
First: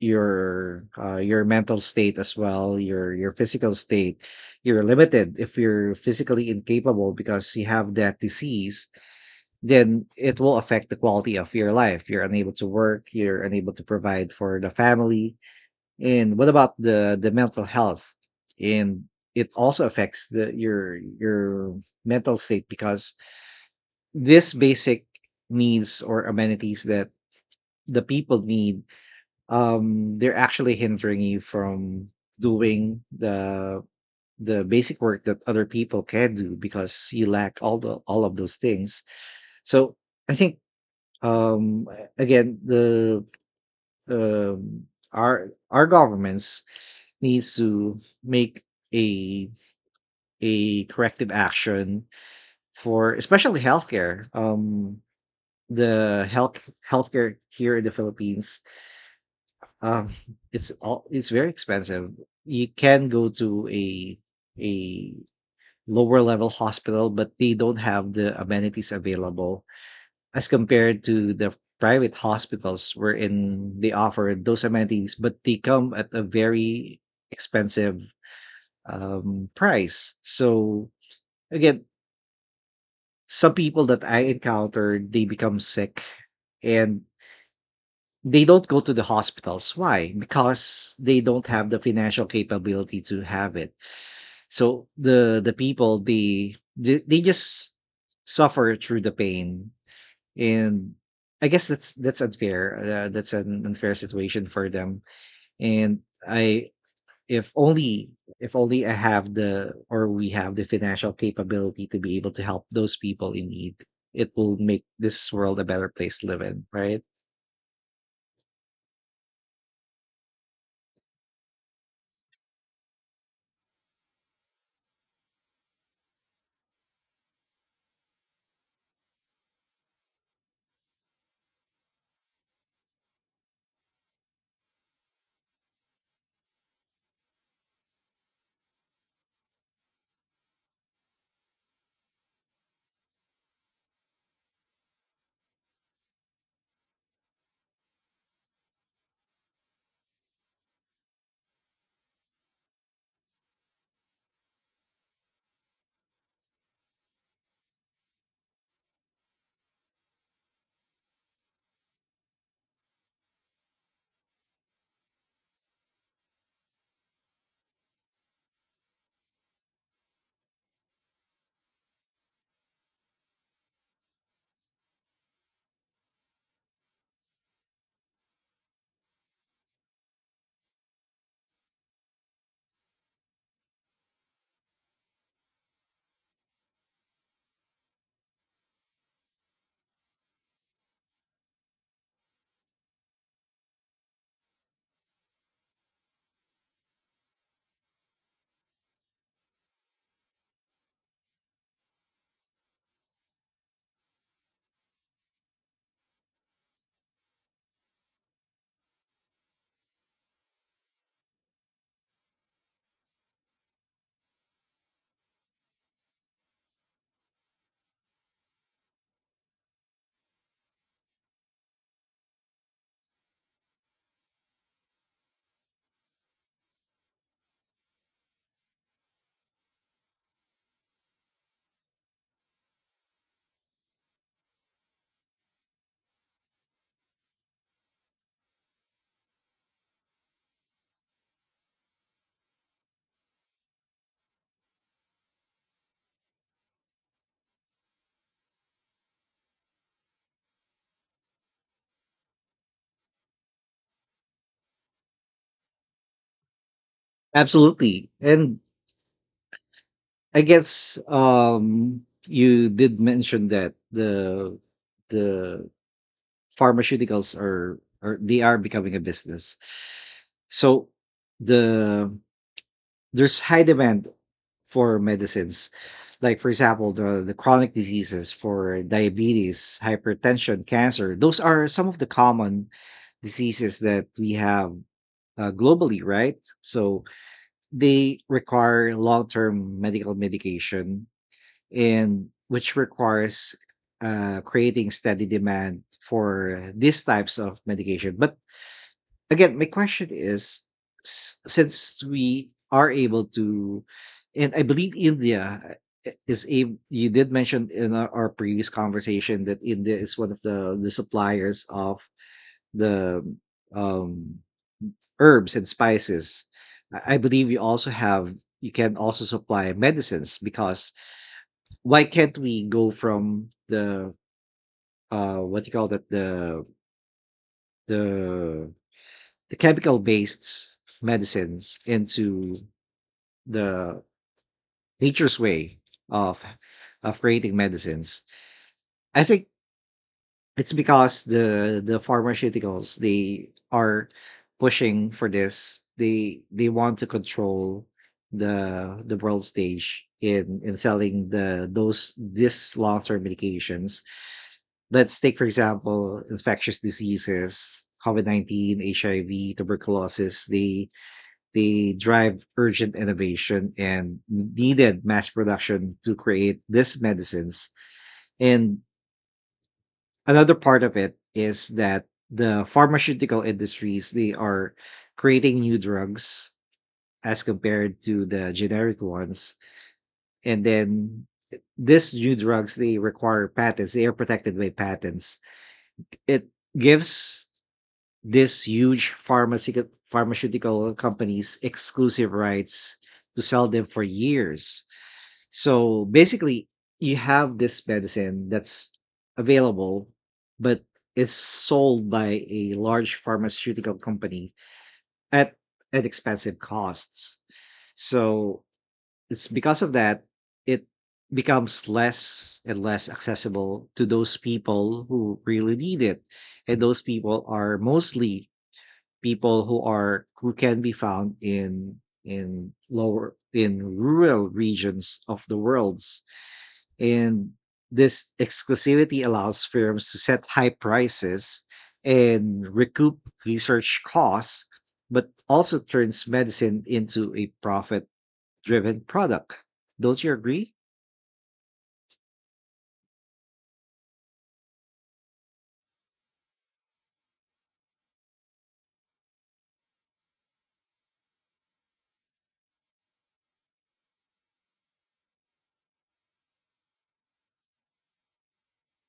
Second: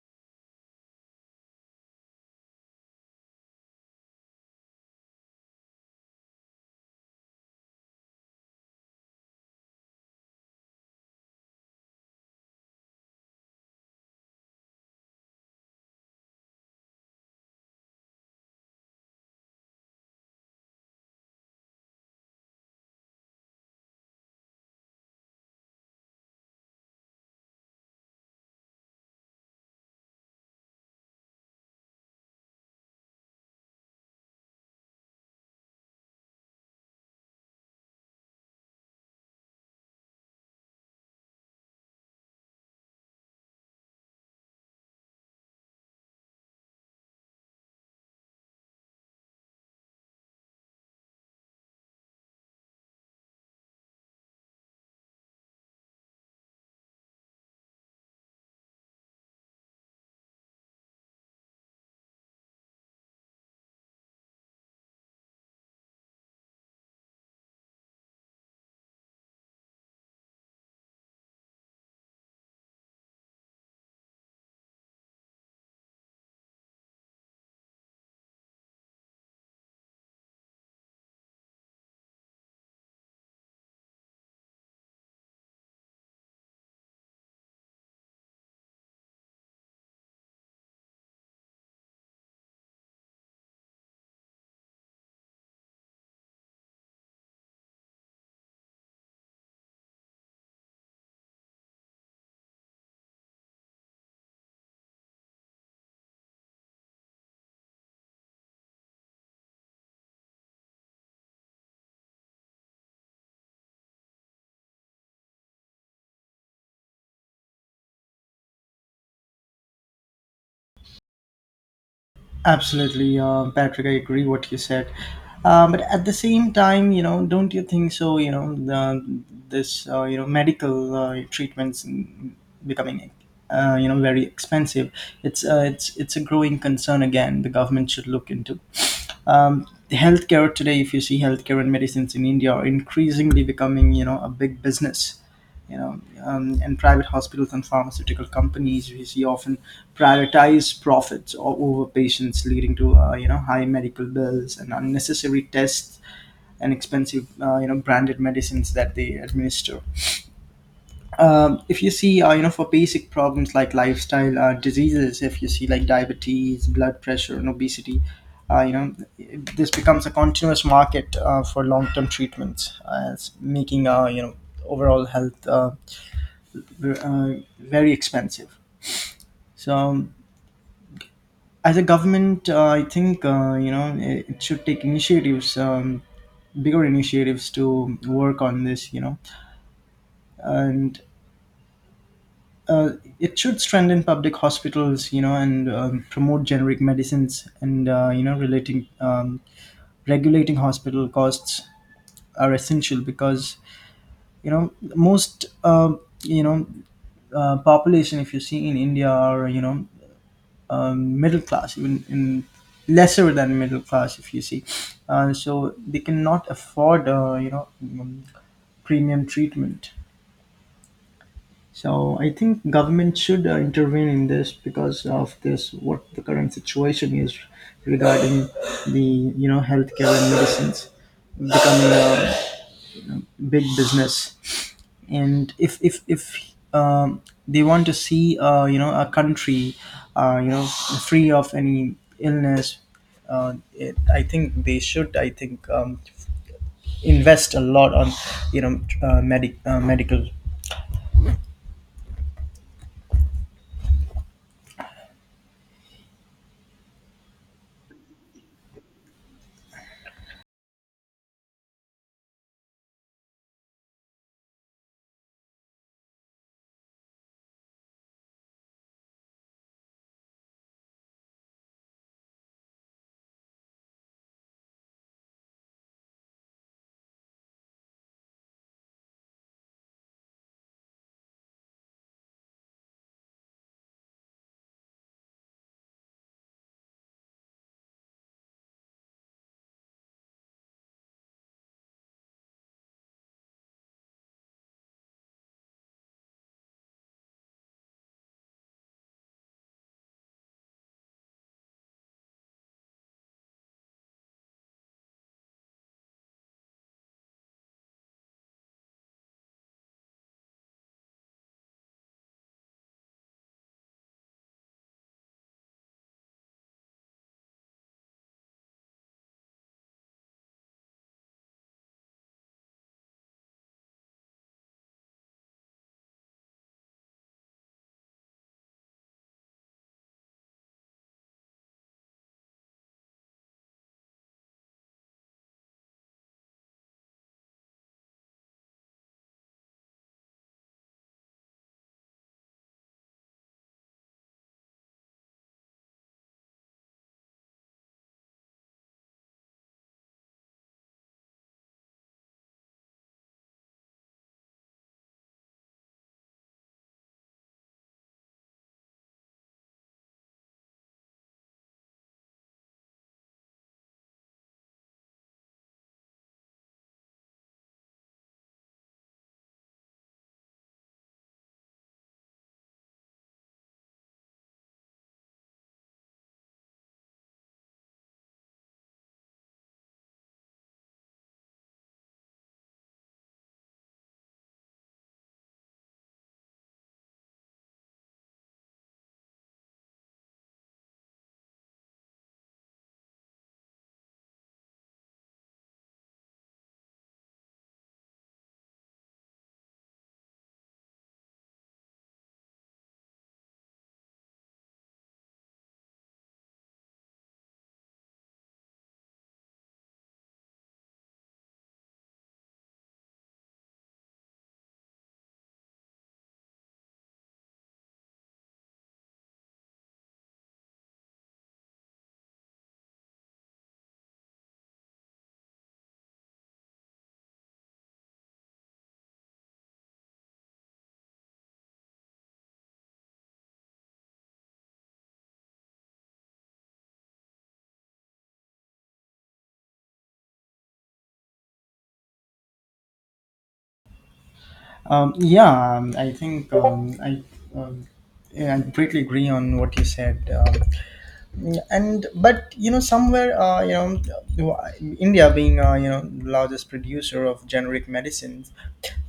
your uh, your mental state as well, your your physical state. You're limited. If you're physically incapable because you have that disease, then it will affect the quality of your life. You're unable to work, you're unable to provide for the family. And what about the the mental health? And it also affects the your your mental state, because this basic needs or amenities that the people need, um they're actually hindering you from doing the the basic work that other people can do, because you lack all the all of those things. So I think, um a- again, the um our our governments needs to make a a corrective action for, especially, healthcare. Um the health healthcare here in the Philippines, Um, it's all it's very expensive. You can go to a a lower level hospital, but they don't have the amenities available as compared to the private hospitals, wherein they offer those amenities, but they come at a very expensive um, price. So again, some people that I encountered, they become sick, and they don't go to the hospitals. Why? Because they don't have the financial capability to have it. So the the people, they they, they just suffer through the pain, and I guess that's that's unfair. Uh, that's an unfair situation for them. And I, if only if only I have the, or we have the financial capability to be able to help those people in need, it will make this world a better place to live in, right? Absolutely, uh, Patrick. I agree what you said, um, but at the same time, you know, don't you think so? You know, the, this, uh, you know, medical, uh, treatments becoming, uh, you know, very expensive. It's, uh, it's it's a growing concern again. The government should look into. um, Healthcare today, if you see, healthcare and medicines in India are increasingly becoming, you know, a big business, you know. Um, and private hospitals and pharmaceutical companies, we see, often prioritize profits o- over patients, leading to, uh, you know, high medical bills and unnecessary tests and expensive, uh, you know, branded medicines that they administer. Um, if you see, uh, you know, for basic problems like lifestyle, uh, diseases, if you see, like diabetes, blood pressure and obesity, uh, you know, this becomes a continuous market, uh, for long-term treatments, as making, uh, you know, overall health, uh, v- uh, very expensive. So, um, as a government, uh, I think, uh, you know, it, it should take initiatives, um, bigger initiatives to work on this, you know. And uh, it should strengthen public hospitals, you know, and, um, promote generic medicines, and, uh, you know relating um, regulating hospital costs are essential, because you know, most, um you know uh, population, if you see in India, are, you know, um, middle class, even in lesser than middle class, if you see, uh, so they cannot afford, uh, you know, um, premium treatment. So I think government should, uh, intervene in this, because of this, what the current situation is regarding the, you know, healthcare and medicines becoming a big business. And if if if, um, they want to see, uh, you know, a country, uh, you know, free of any illness, uh, it, I think they should I think, um, invest a lot on, you know, uh, medic uh, medical. Absolutely. And I guess um you did mention that the the pharmaceuticals are are they are becoming a business. So the there's high demand for medicines. Like for example, the the chronic diseases, for diabetes, hypertension, cancer. Those are some of the common diseases that we have uh, globally, right? So they require long-term medical medication, and which requires uh, creating steady demand for these types of medication. But again, my question is, s- since we are able to, and I believe India uh, is a you did mention in our, our previous conversation that India is one of the the suppliers of the um, herbs and spices. I I believe you also have, you can also supply medicines. Because why can't we go from the uh what you call that the the the chemical based medicines into the nature's way of of creating medicines? I think it's because the the pharmaceuticals, they are pushing for this. They they want to control the the world stage in in selling the those this long term medications. Let's take, for example, infectious diseases: COVID nineteen, H I V, tuberculosis. They they drive urgent innovation and needed mass production to create these medicines. And another part of it is that the pharmaceutical industries, they are creating new drugs as compared to the generic ones. And then these new drugs, they require patents. They are protected by patents. It gives these huge pharmaceutical pharmaceutical companies exclusive rights to sell them for years. So basically, you have this medicine that's available, but it's sold by a large pharmaceutical company at at expensive costs. So it's because of that, it becomes less and less accessible to those people who really need it. And those people are mostly people who are, who can be found in in lower in rural regions of the worlds. And this exclusivity allows firms to set high prices and recoup research costs, but also turns medicine into a profit driven product. Don't you agree? Um, yeah, um, I think, um, I, um, yeah, I completely agree on what you said. Um, and but you know, somewhere, uh, you know India being, uh, you know, largest producer of generic medicines,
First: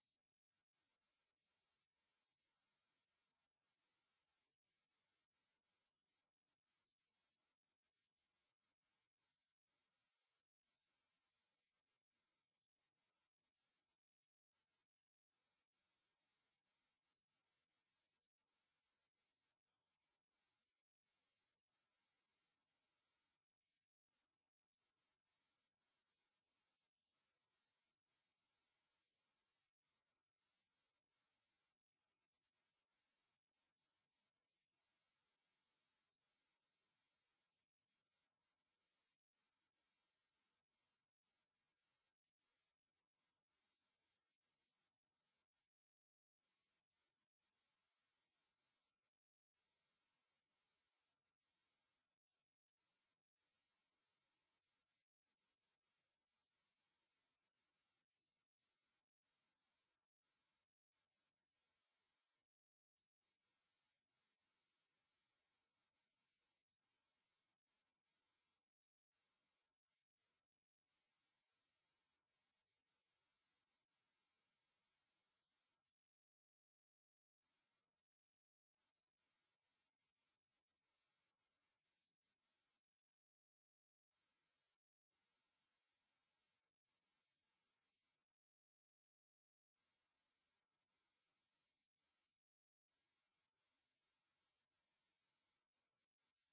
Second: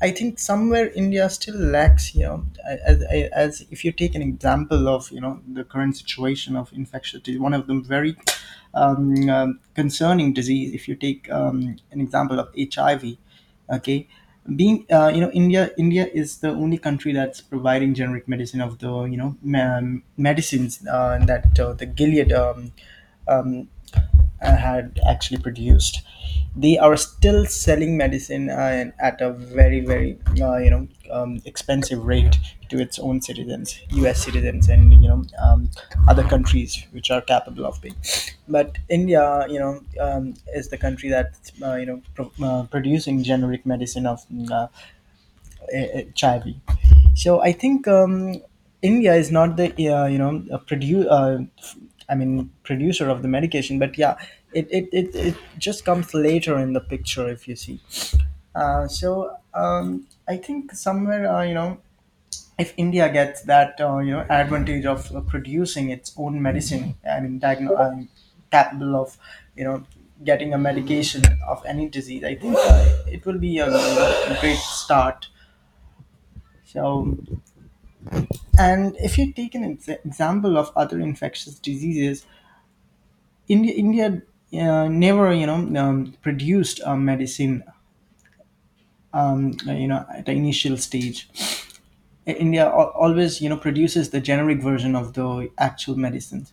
I think somewhere India still lacks, you know, as, as as- if you take an example of, you know, the current situation of infectious disease, one of them very, um, um, concerning disease. If you take, um, an example of H I V, okay, being, uh, you know india India is the only country that's providing generic medicine of the, you know ma- medicines, uh, that uh, the Gilead, um, um, uh, had actually produced. They are still selling medicine, uh, at a very very, uh, you know, um, expensive rate to its own citizens, US citizens, and you know, um, other countries which are capable of paying. But India, you know, um, is the country that, uh, you know pro- uh, producing generic medicine of, uh, uh, Chavi. So I think, um, India is not the, uh, you know a produ- uh, f- I mean producer of the medication, but yeah, it it, it, it just comes later in the picture, if you see. Uh, so um, I think somewhere, uh, you know, if India gets that, uh, you know, advantage of, uh, producing its own medicine, I mean, diagno- um, capable of, you know, getting a medication of any disease, I think, uh, it will be a, you great start. So, and if you take an ex- example of other infectious diseases, India, India, uh, never, you know, um, produced a medicine, um, you know, at the initial stage. India al- always, you know, produces the generic version of the actual medicines,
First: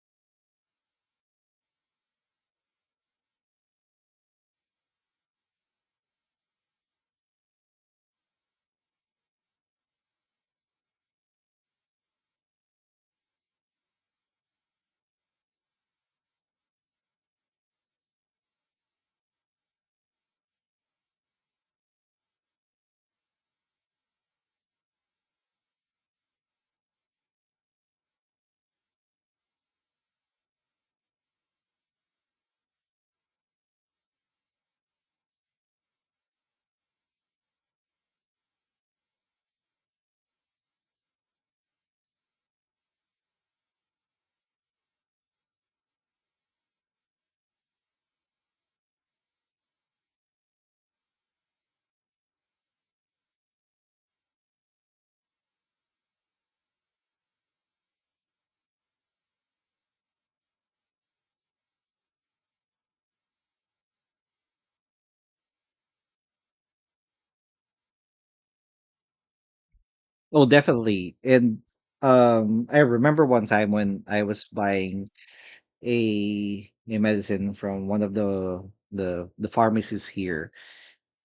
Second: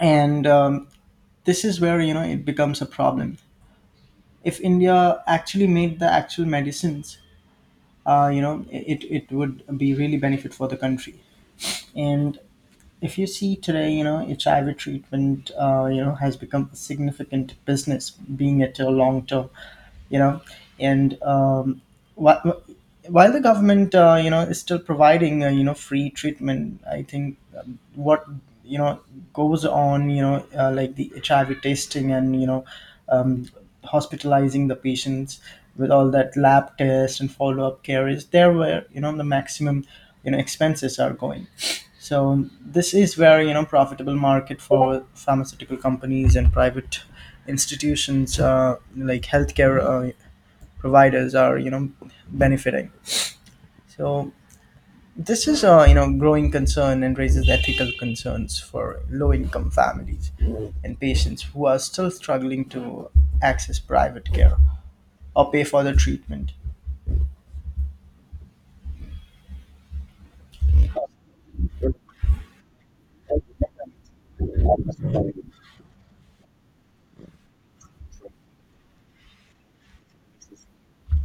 and, um, this is where you know it becomes a problem. If India actually made the actual medicines, uh, you know, it it would be really benefit for the country. And if you see today, you know, H I V treatment, uh, you know, has become a significant business, being it a long term, you know, and, um, while, while the government, uh, you know, is still providing, uh, you know, free treatment, I think, um, what, you know, goes on, you know, uh, like the H I V testing, and you know, um, hospitalizing the patients with all that lab test and follow up care is there, where you know the maximum, you know, expenses are going. So, um, this is where you know, profitable market for pharmaceutical companies and private institutions, uh, like healthcare, uh, providers are, you know, benefiting. So this is a, you know, growing concern and raises ethical concerns for low income families and patients who are still struggling to access private care or pay for the treatment. Oh, definitely. And um I remember one time when I was buying a a medicine from one of the the the pharmacies here.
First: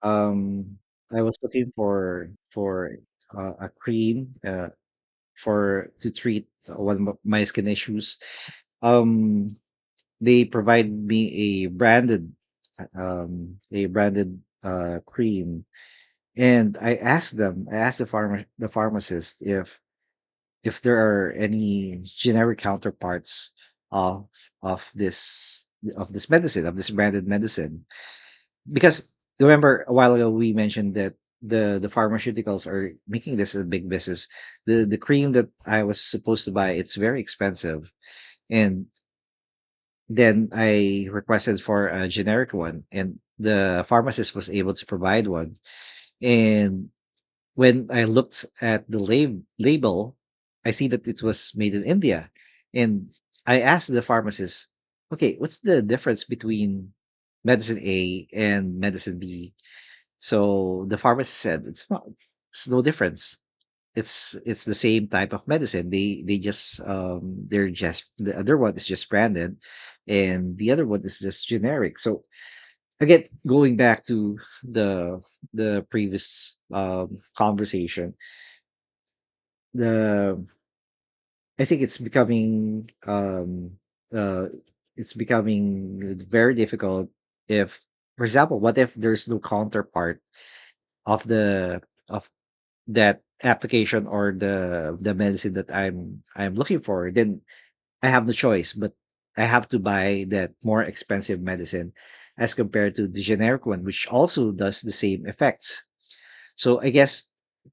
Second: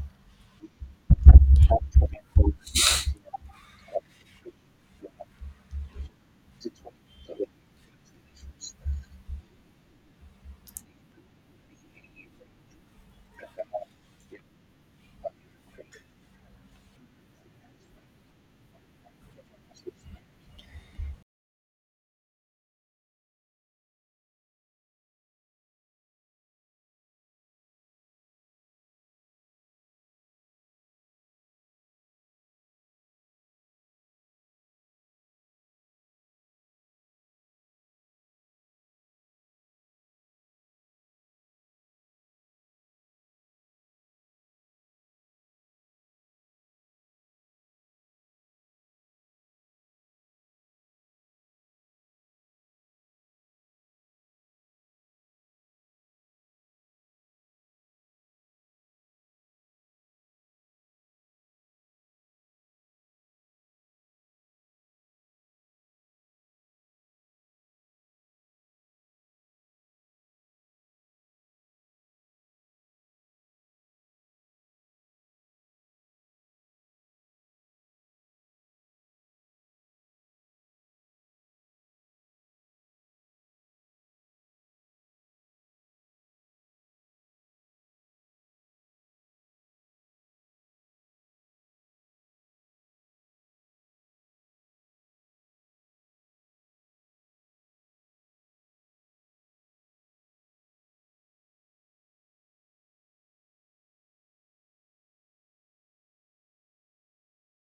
Um, I was looking for for uh, a cream uh, for to treat one of my skin issues. Um, they provide me a branded uh, um a branded uh cream, and I asked them, I asked the pharma the pharmacist if if there are any generic counterparts of of this of this medicine, of this branded medicine, because remember a while ago we mentioned that the the pharmaceuticals are making this a big business. The the cream that I was supposed to buy, it's very expensive. And then I requested for a generic one, and the pharmacist was able to provide one. And when I looked at the lab- label, I see that it was made in India. And I asked the pharmacist, okay, what's the difference between medicine A and medicine B? So the pharmacist said it's not, it's no difference. It's it's the same type of medicine. They they just um they're just the other one is just branded, and the other one is just generic. So again, going back to the the previous um conversation, the I think it's becoming um uh it's becoming very difficult if, for example, what if there's no counterpart of the of that application, or the the medicine that I'm I'm looking for? Then I have no choice, but I have to buy that more expensive medicine as compared to the generic one, which also does the same effects. So I guess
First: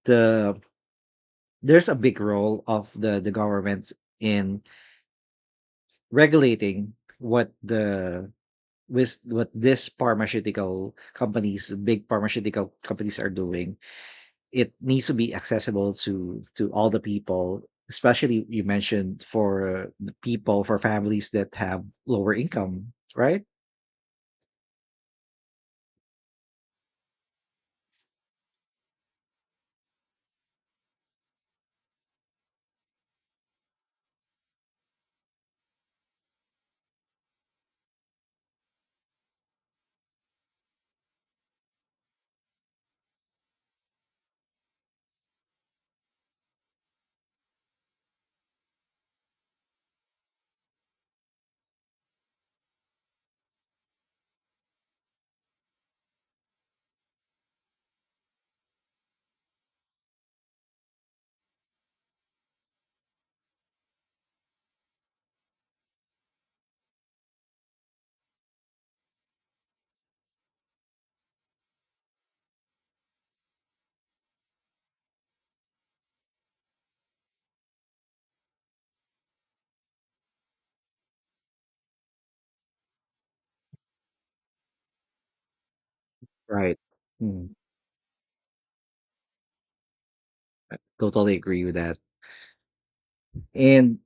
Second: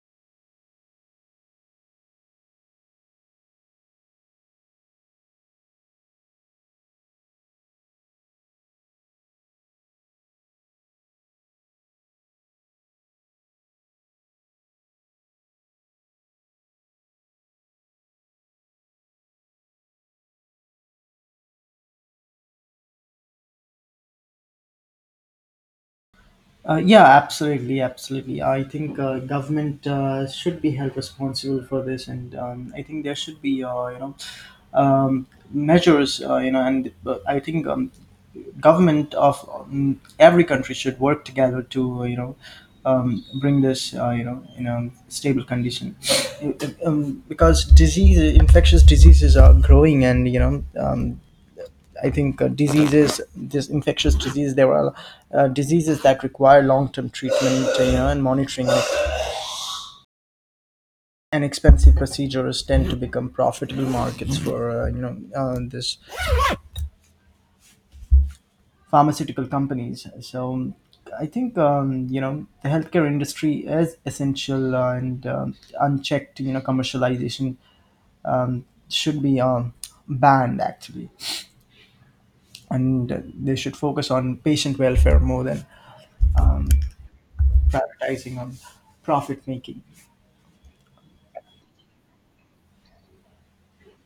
the there's a big role of the the government in regulating what the with what this pharmaceutical companies, big pharmaceutical companies, are doing. It needs to be accessible to to all the people, especially, you mentioned, for the people, for families that have lower income, right? Uh, yeah, absolutely, absolutely. I think, uh, government, uh, should be held responsible for this. And, um, I think there should be, uh, you know, um, measures, uh, you know. And, uh, I think, um, government of, um, every country should work together to, you know, um, bring this, uh, you know, in a stable condition. Uh, um, because disease, infectious diseases are growing, and you know, um, I think, uh, diseases, this infectious disease, there are, uh, diseases that require long-term treatment, uh, you know, and monitoring, like, and expensive procedures tend to become profitable markets for, uh, you know, uh, this pharmaceutical companies. So I think, um, you know, the healthcare industry is essential, uh, and, um, unchecked, you know, commercialization, um, should be, um, banned actually, and, uh, they should focus on patient welfare more than um, Right. Mm, prioritizing on profit making. totally agree with that. And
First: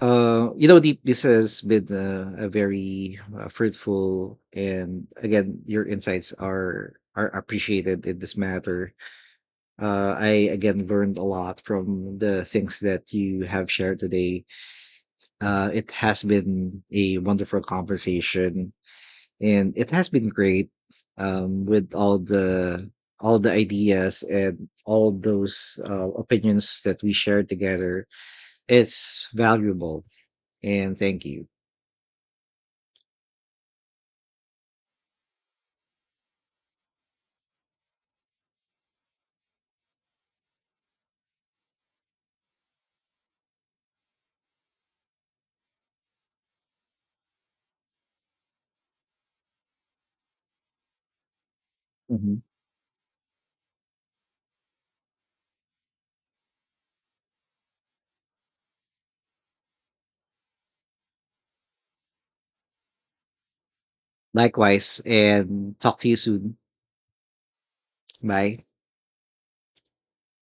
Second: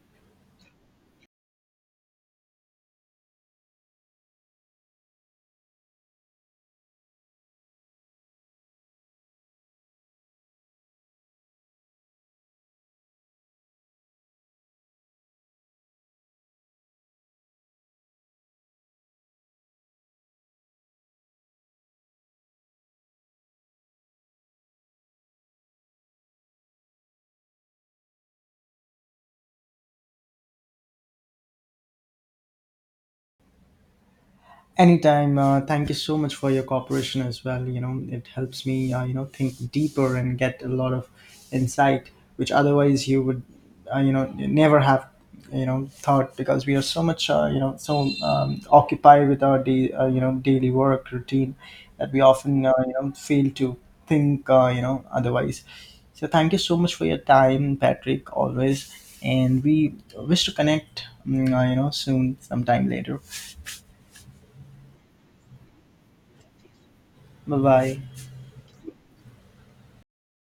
uh you know, the, this has been a, a very uh, fruitful, and again, your insights are are appreciated in this matter. Uh, I again learned a lot from the things that you have shared today. Uh, it has been a wonderful conversation, and it has been great um, with all the all the ideas and all those uh, opinions that we shared together. It's valuable, and thank you. Anytime. Uh, thank you so much for your cooperation as well. You know, it helps me, uh, you know, think deeper and get a lot of insight, which otherwise you would, uh, you know, never have, you know, thought, because we are so much, uh, you know, so, um, occupied with our, day, uh, you know, daily work routine, that we Mhm. often, uh, you know, fail to think, uh, you know, otherwise. So thank you so much for your time, Patrick, always. And we wish to connect, mm, uh, you know, soon, sometime later. Likewise, and talk to you soon. Bye bye. Bye.